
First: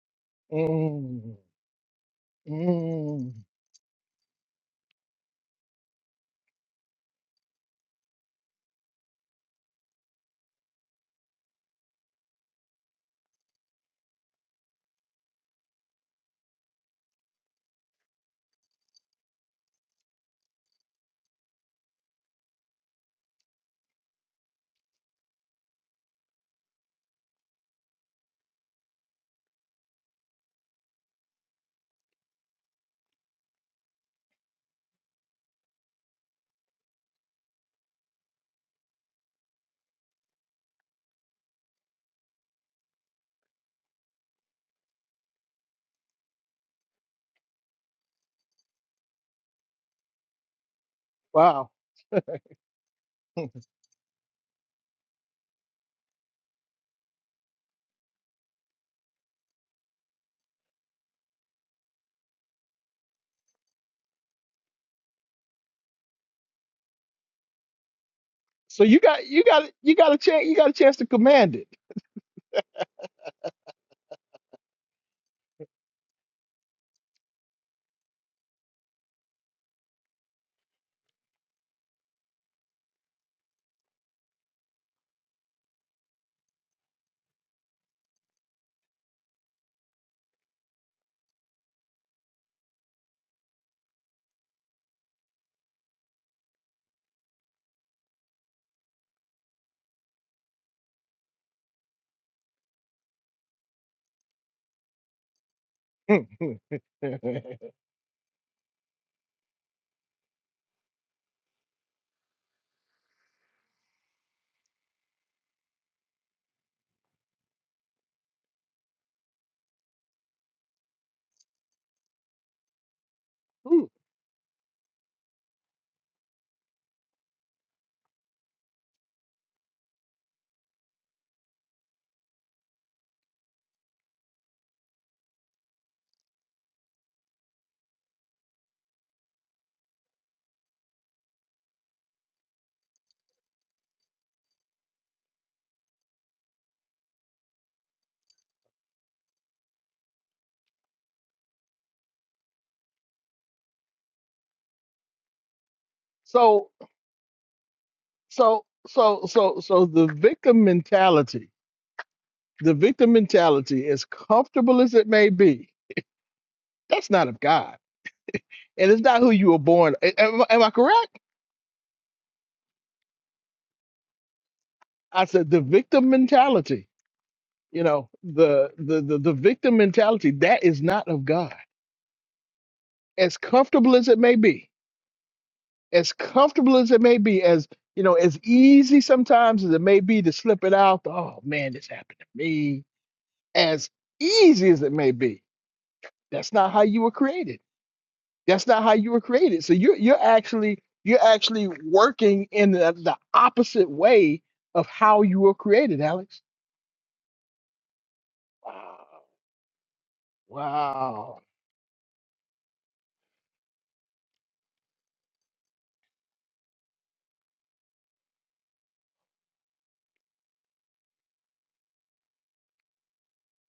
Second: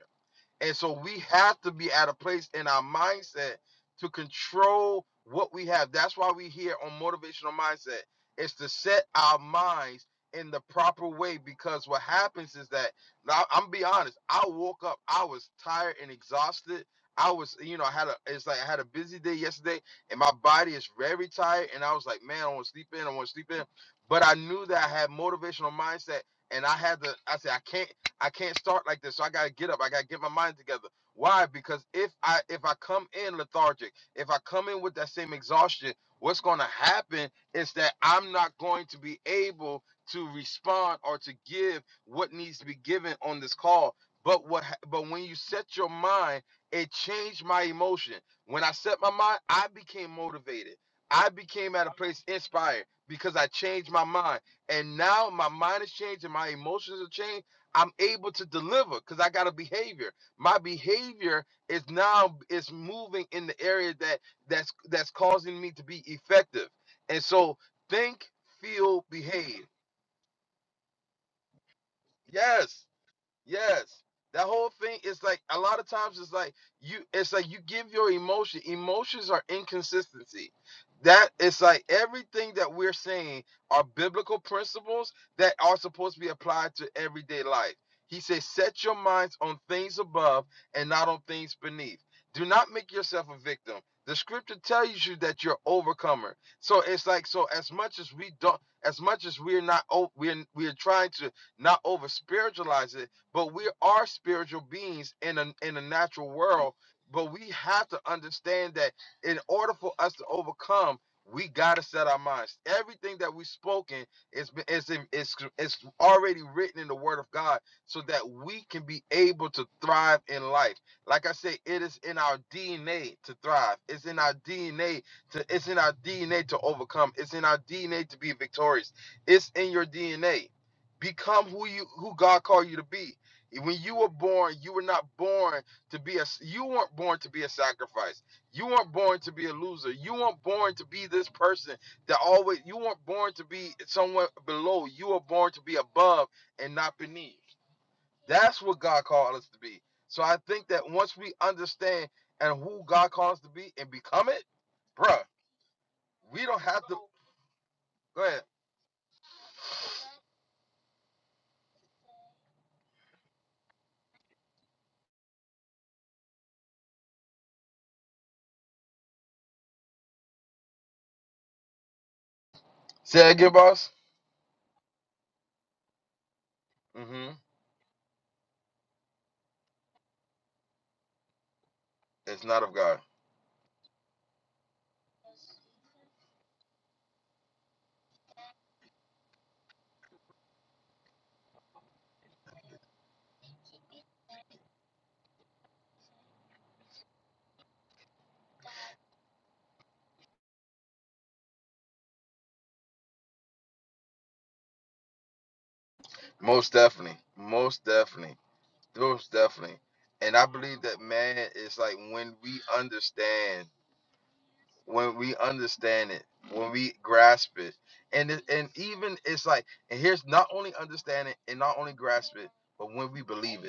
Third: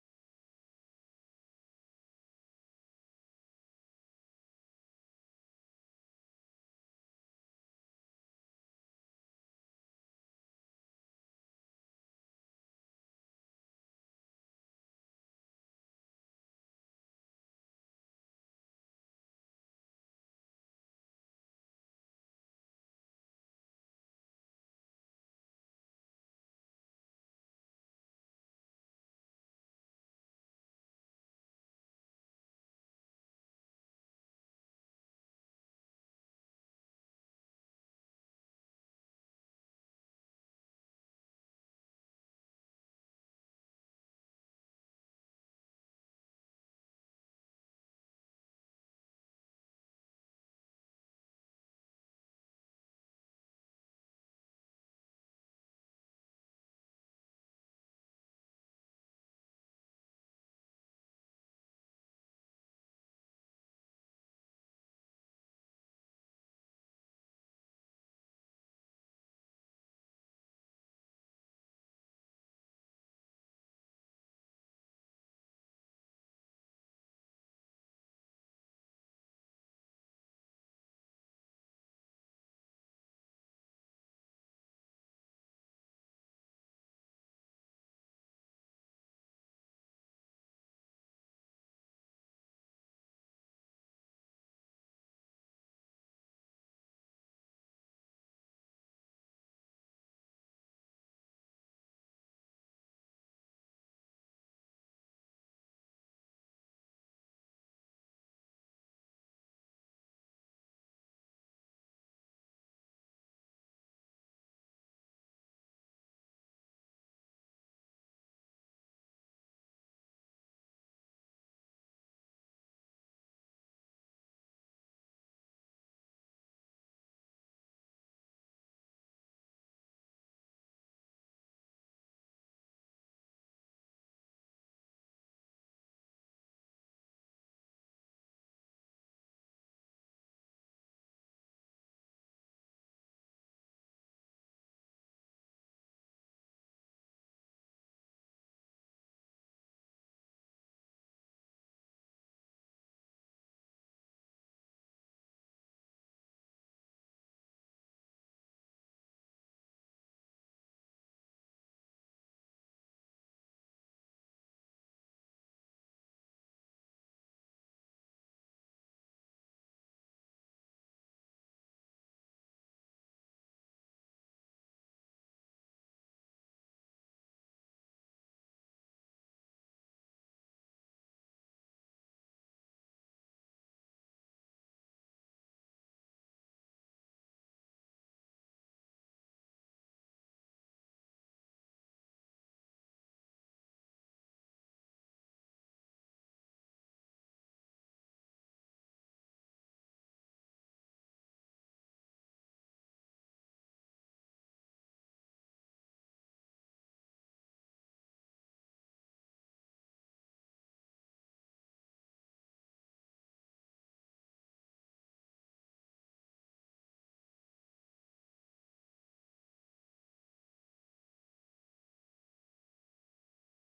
And so we
mm,
have to be at a place in our
mm,
mindset to control what we have. That's why we here on motivational mindset is to set our minds in the proper way because what happens is that now I'm be honest, I woke up, I was tired and exhausted. I was, you know, I had a it's like I had a busy day yesterday and my body is very tired and I was like, man, I want to sleep in, I want to sleep in. But I knew that I had motivational mindset and I had to I said I can't I can't start like this. So I gotta get up. I gotta get my mind together. Why? Because if I if I come in lethargic, if I come in with that same exhaustion, what's gonna happen is that I'm not going to be able to respond or to give what needs to be given on this call. But what ha- but when you set your mind, it changed my emotion. When I set my mind, I became motivated. I
wow.
became at a place inspired because I changed my mind. And now my mind is changed and my emotions are changed I'm able to deliver because I got a behavior. My behavior is now is moving in the area that that's that's causing me to be effective. And so think,
So you
feel,
got you
behave.
got you got a chance you got a chance to command
Yes Yes. That whole thing is like a lot of times it's like you it's like you give your emotion. Emotions are inconsistency. That it's like everything that we're saying are biblical principles that are supposed to be applied to everyday life. He says, set your minds on things above and not on things beneath. Do not make yourself a victim. The scripture tells you that you're overcomer. So it's like so as much as we don't as much as we're not o- we're we're trying to not over spiritualize it but we are spiritual beings in a in a
it.
natural world. But we have to understand that in order for us to overcome, we gotta set our minds. Everything that we've spoken is is in- is is already written in the Word of God, so that we can be able to thrive in life. Like I say, it is in our DNA to thrive.
Ooh.
It's in our DNA to it's in our DNA to overcome. It's in our DNA to be victorious. It's in your DNA. Become who you who God called you to be when you were born, you were not born to be a you weren't born to be a sacrifice. You weren't born to be a loser. You weren't born to be this person that always you weren't born to be someone below. You were born to be above and not beneath. That's what God called us to be. So I think that once we understand and who God calls us to be and become it, bruh, we don't
so
have to go ahead.
so so so so the victim mentality, the victim mentality, as comfortable as it may be, that's not of God, and it's not who you were born. a- Am, am I correct?
Say that again, boss.
I said the victim mentality.
Mm-hmm.
You know the the the, the victim mentality that is not of God
It's not of God.
as comfortable as it may be, as comfortable as it may be, as you know, as easy sometimes as it may be to slip it out, oh man, this happened to me. As easy as it may be, that's not how you were created. That's not how you were created. So you're you're actually you're actually working in the, the opposite way of how you were created, Alex.
Most definitely. Most definitely.
Wow.
Most definitely. And I believe that man
Wow.
is like when we understand, when we understand it, when we grasp it. And it, and even it's like, and here's not only understand it and not only grasp it, but when we believe it.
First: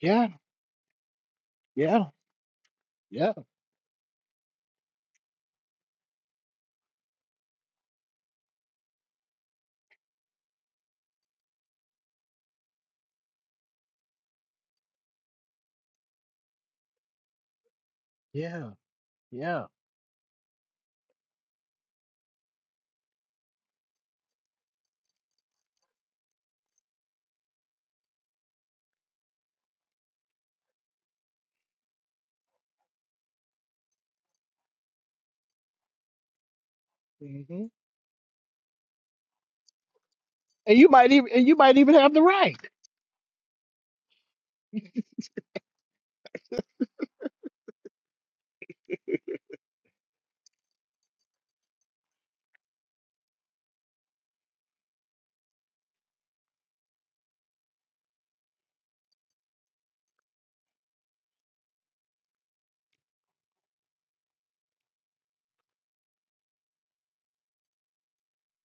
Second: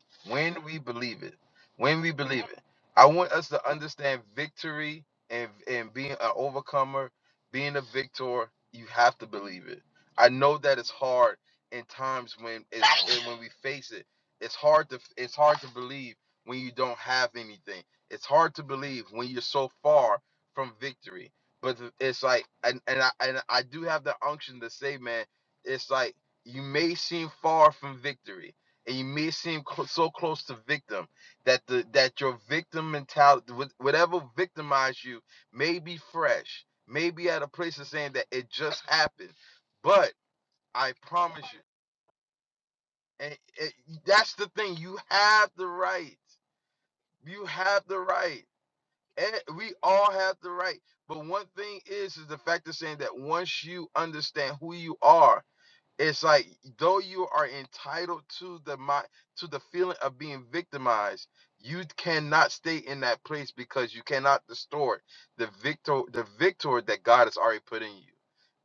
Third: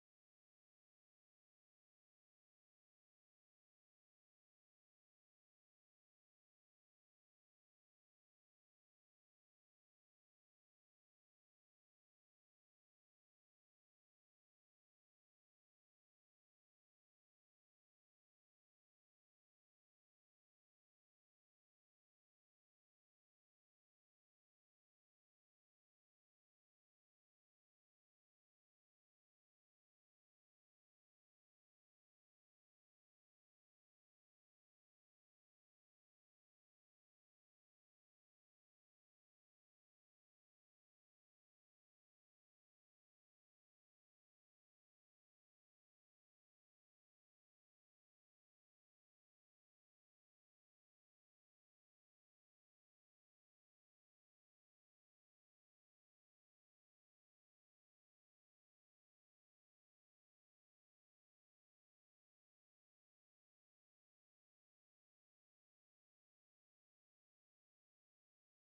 Yeah.
When we believe it, when
Yeah.
we believe it, I want
Yeah.
us to understand victory and and being an overcomer, being a victor. You have to believe it. I know that it's hard in times when it's when we face it. It's hard to it's hard to believe when you don't have anything. It's hard to
Yeah.
believe when you're
Yeah.
so far from victory. But it's like and and I and I do have the unction to say, man, it's like you may seem far from victory and you may seem cl- so close to victim that the that your victim mentality wh- whatever victimized you may be fresh may be at
hmm
a place of saying that it just happened but
And you
i
might even
promise
and you
you
might even have the right.
and it, that's the thing you have the right you have the right and we all have the right but one thing is is the fact of saying that once you understand who you are it's like though you are entitled to the mi- to the feeling of being victimized you cannot stay in that place because you cannot distort the victor the victor that god has already put in you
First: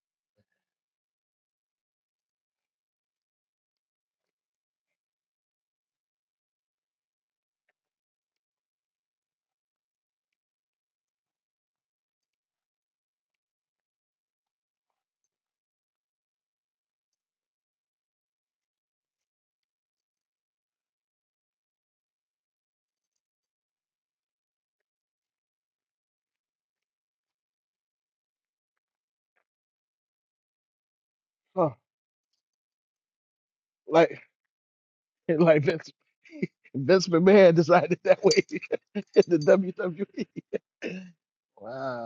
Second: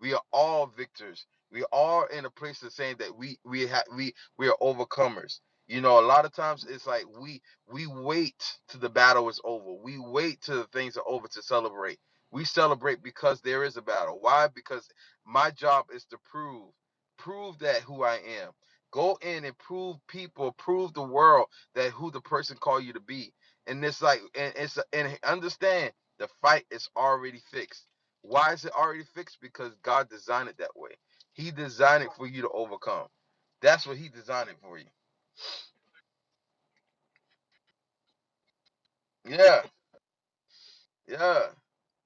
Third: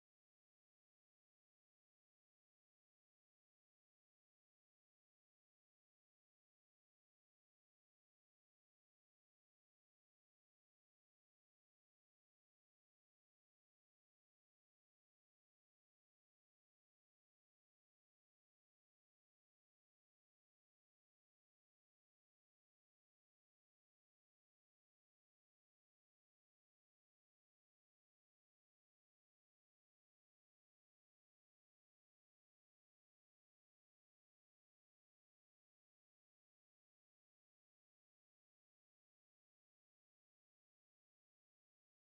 we are all victors we are in a place of saying that we we have we we are overcomers you know a lot of times it's like we we wait till the battle is over we wait till the things are over to celebrate we celebrate because there is a battle why because my job is to prove prove that who I am. Go in and prove people, prove the world that who the person called you to be. And it's like, and it's and understand the fight is already fixed. Why is it already fixed? Because God designed it that way. He
Huh.
designed it for you to overcome. That's what He
Like
designed it for you.
like Vince, Vince McMahon decided that way in the
Yeah.
WWE.
Yeah.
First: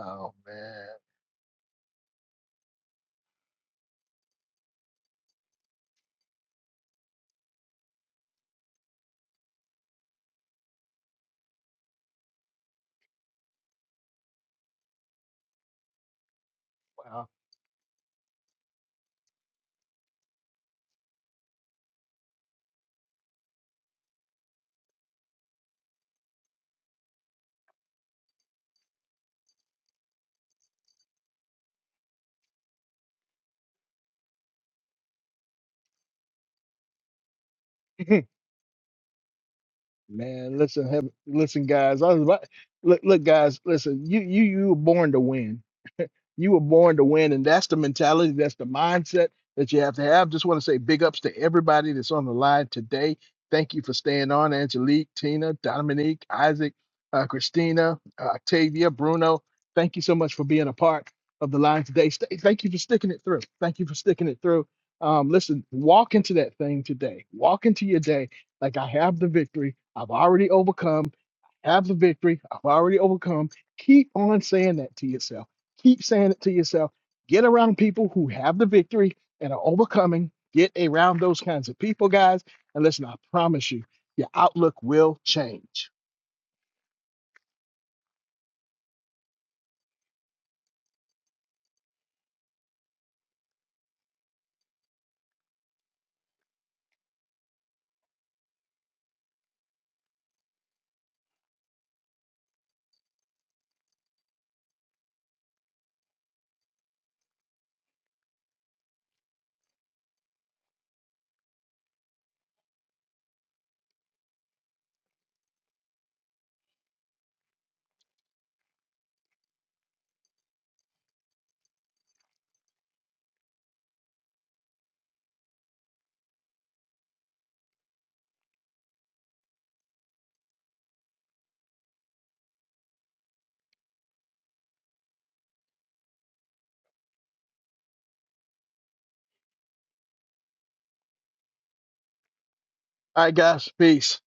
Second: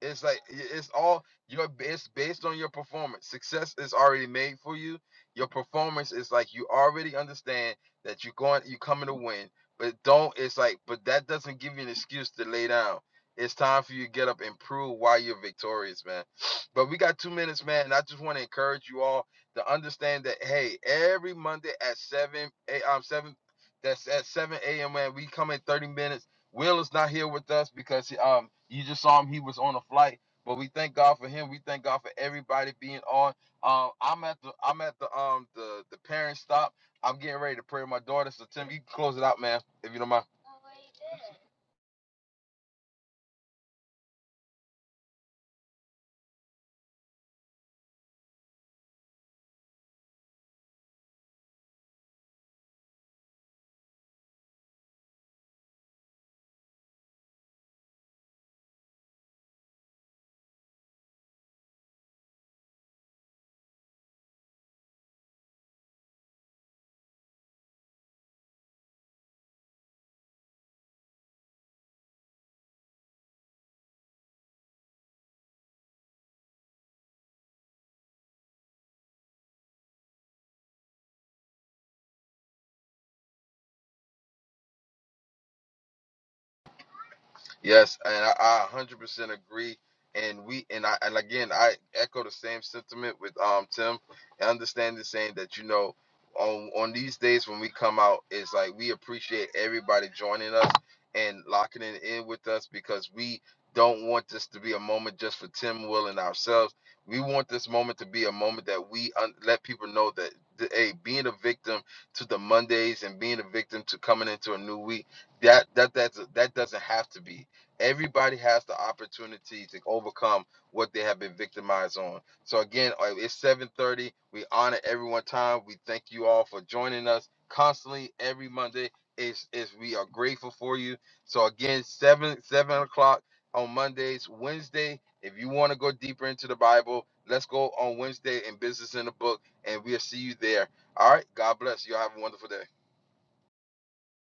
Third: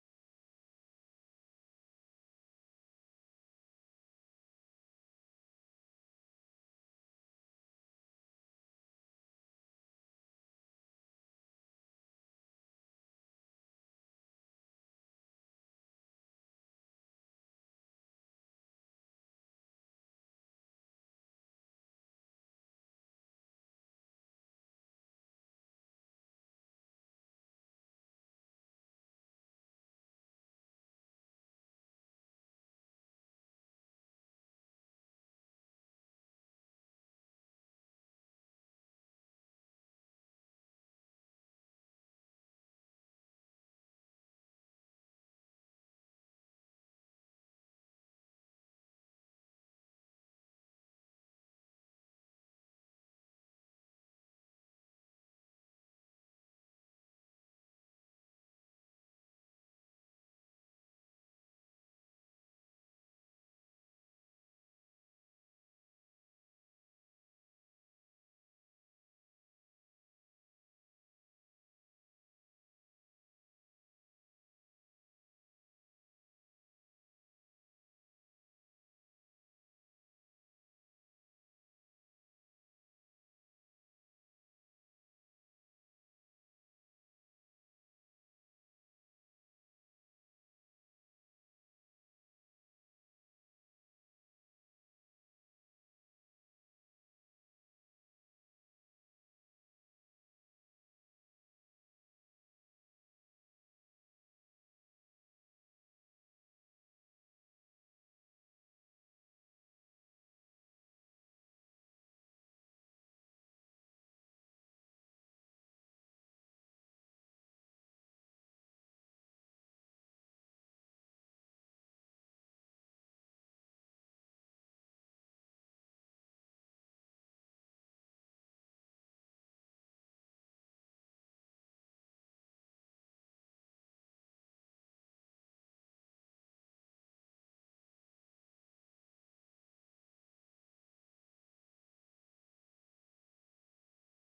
It's like i- it's
man.
all your b- it's based on your performance. Success is already made for you. Your performance is like you already understand that you're going you're coming to win. But don't it's like but that doesn't give you an excuse to lay down. It's time for you to get up and prove why you're victorious, man. But we got two minutes, man, and I just want to encourage you all to understand that hey, every Monday at seven a um seven that's at seven a.m. man, we come in thirty minutes Will is not here with us because he, um you just saw him he was on a flight, but we thank God for him. We thank God for everybody being on. Um, I'm at the I'm at the um the the parent stop. I'm getting ready to pray with my
Wow.
daughter. So Tim, you can close it out, man, if you don't mind.
Man, listen, him, listen, guys. I was about, look, look, guys. Listen, you, you, you were born to win. You were born to win, and that's the mentality, that's the mindset that you have to have. Just want to say big ups to everybody that's on the line today. Thank you for staying on, Angelique, Tina, Dominique, Isaac, uh, Christina, uh, Octavia, Bruno. Thank you so much for being a part of the line today. Stay, thank you for sticking it through. Thank you for sticking it through. Um, listen, walk into that thing today. Walk into your day like I have the victory. I've already overcome have the victory. I've already overcome. Keep on saying that to yourself Keep saying it to yourself. Get around people who have the victory and are overcoming. Get around those kinds of people, guys. And listen, I promise you, your outlook will change.
Yes, and I, I 100% agree. And we and I and again I echo the same sentiment with um Tim. I understand the saying that you know on on these days when we come out, it's like we appreciate everybody joining us and locking it in with us because we don't want this to be a moment just for Tim, Will, and ourselves. We want this moment to be a moment that we un- let people know that the, hey, being a victim to the Mondays and being a victim to coming into a new week that that that's that doesn't have to be. Everybody has the opportunity to overcome what they have been victimized on. So again, uh, it's 7:30. We honor everyone time. We thank you all for joining us constantly every Monday. Is is we are grateful for you. So again, seven seven o'clock on Mondays, Wednesday. If you want to go deeper into the Bible, let's go on Wednesday in Business in the Book, and we'll see you there. All right. God bless you. Have a wonderful day.
All right, guys, peace.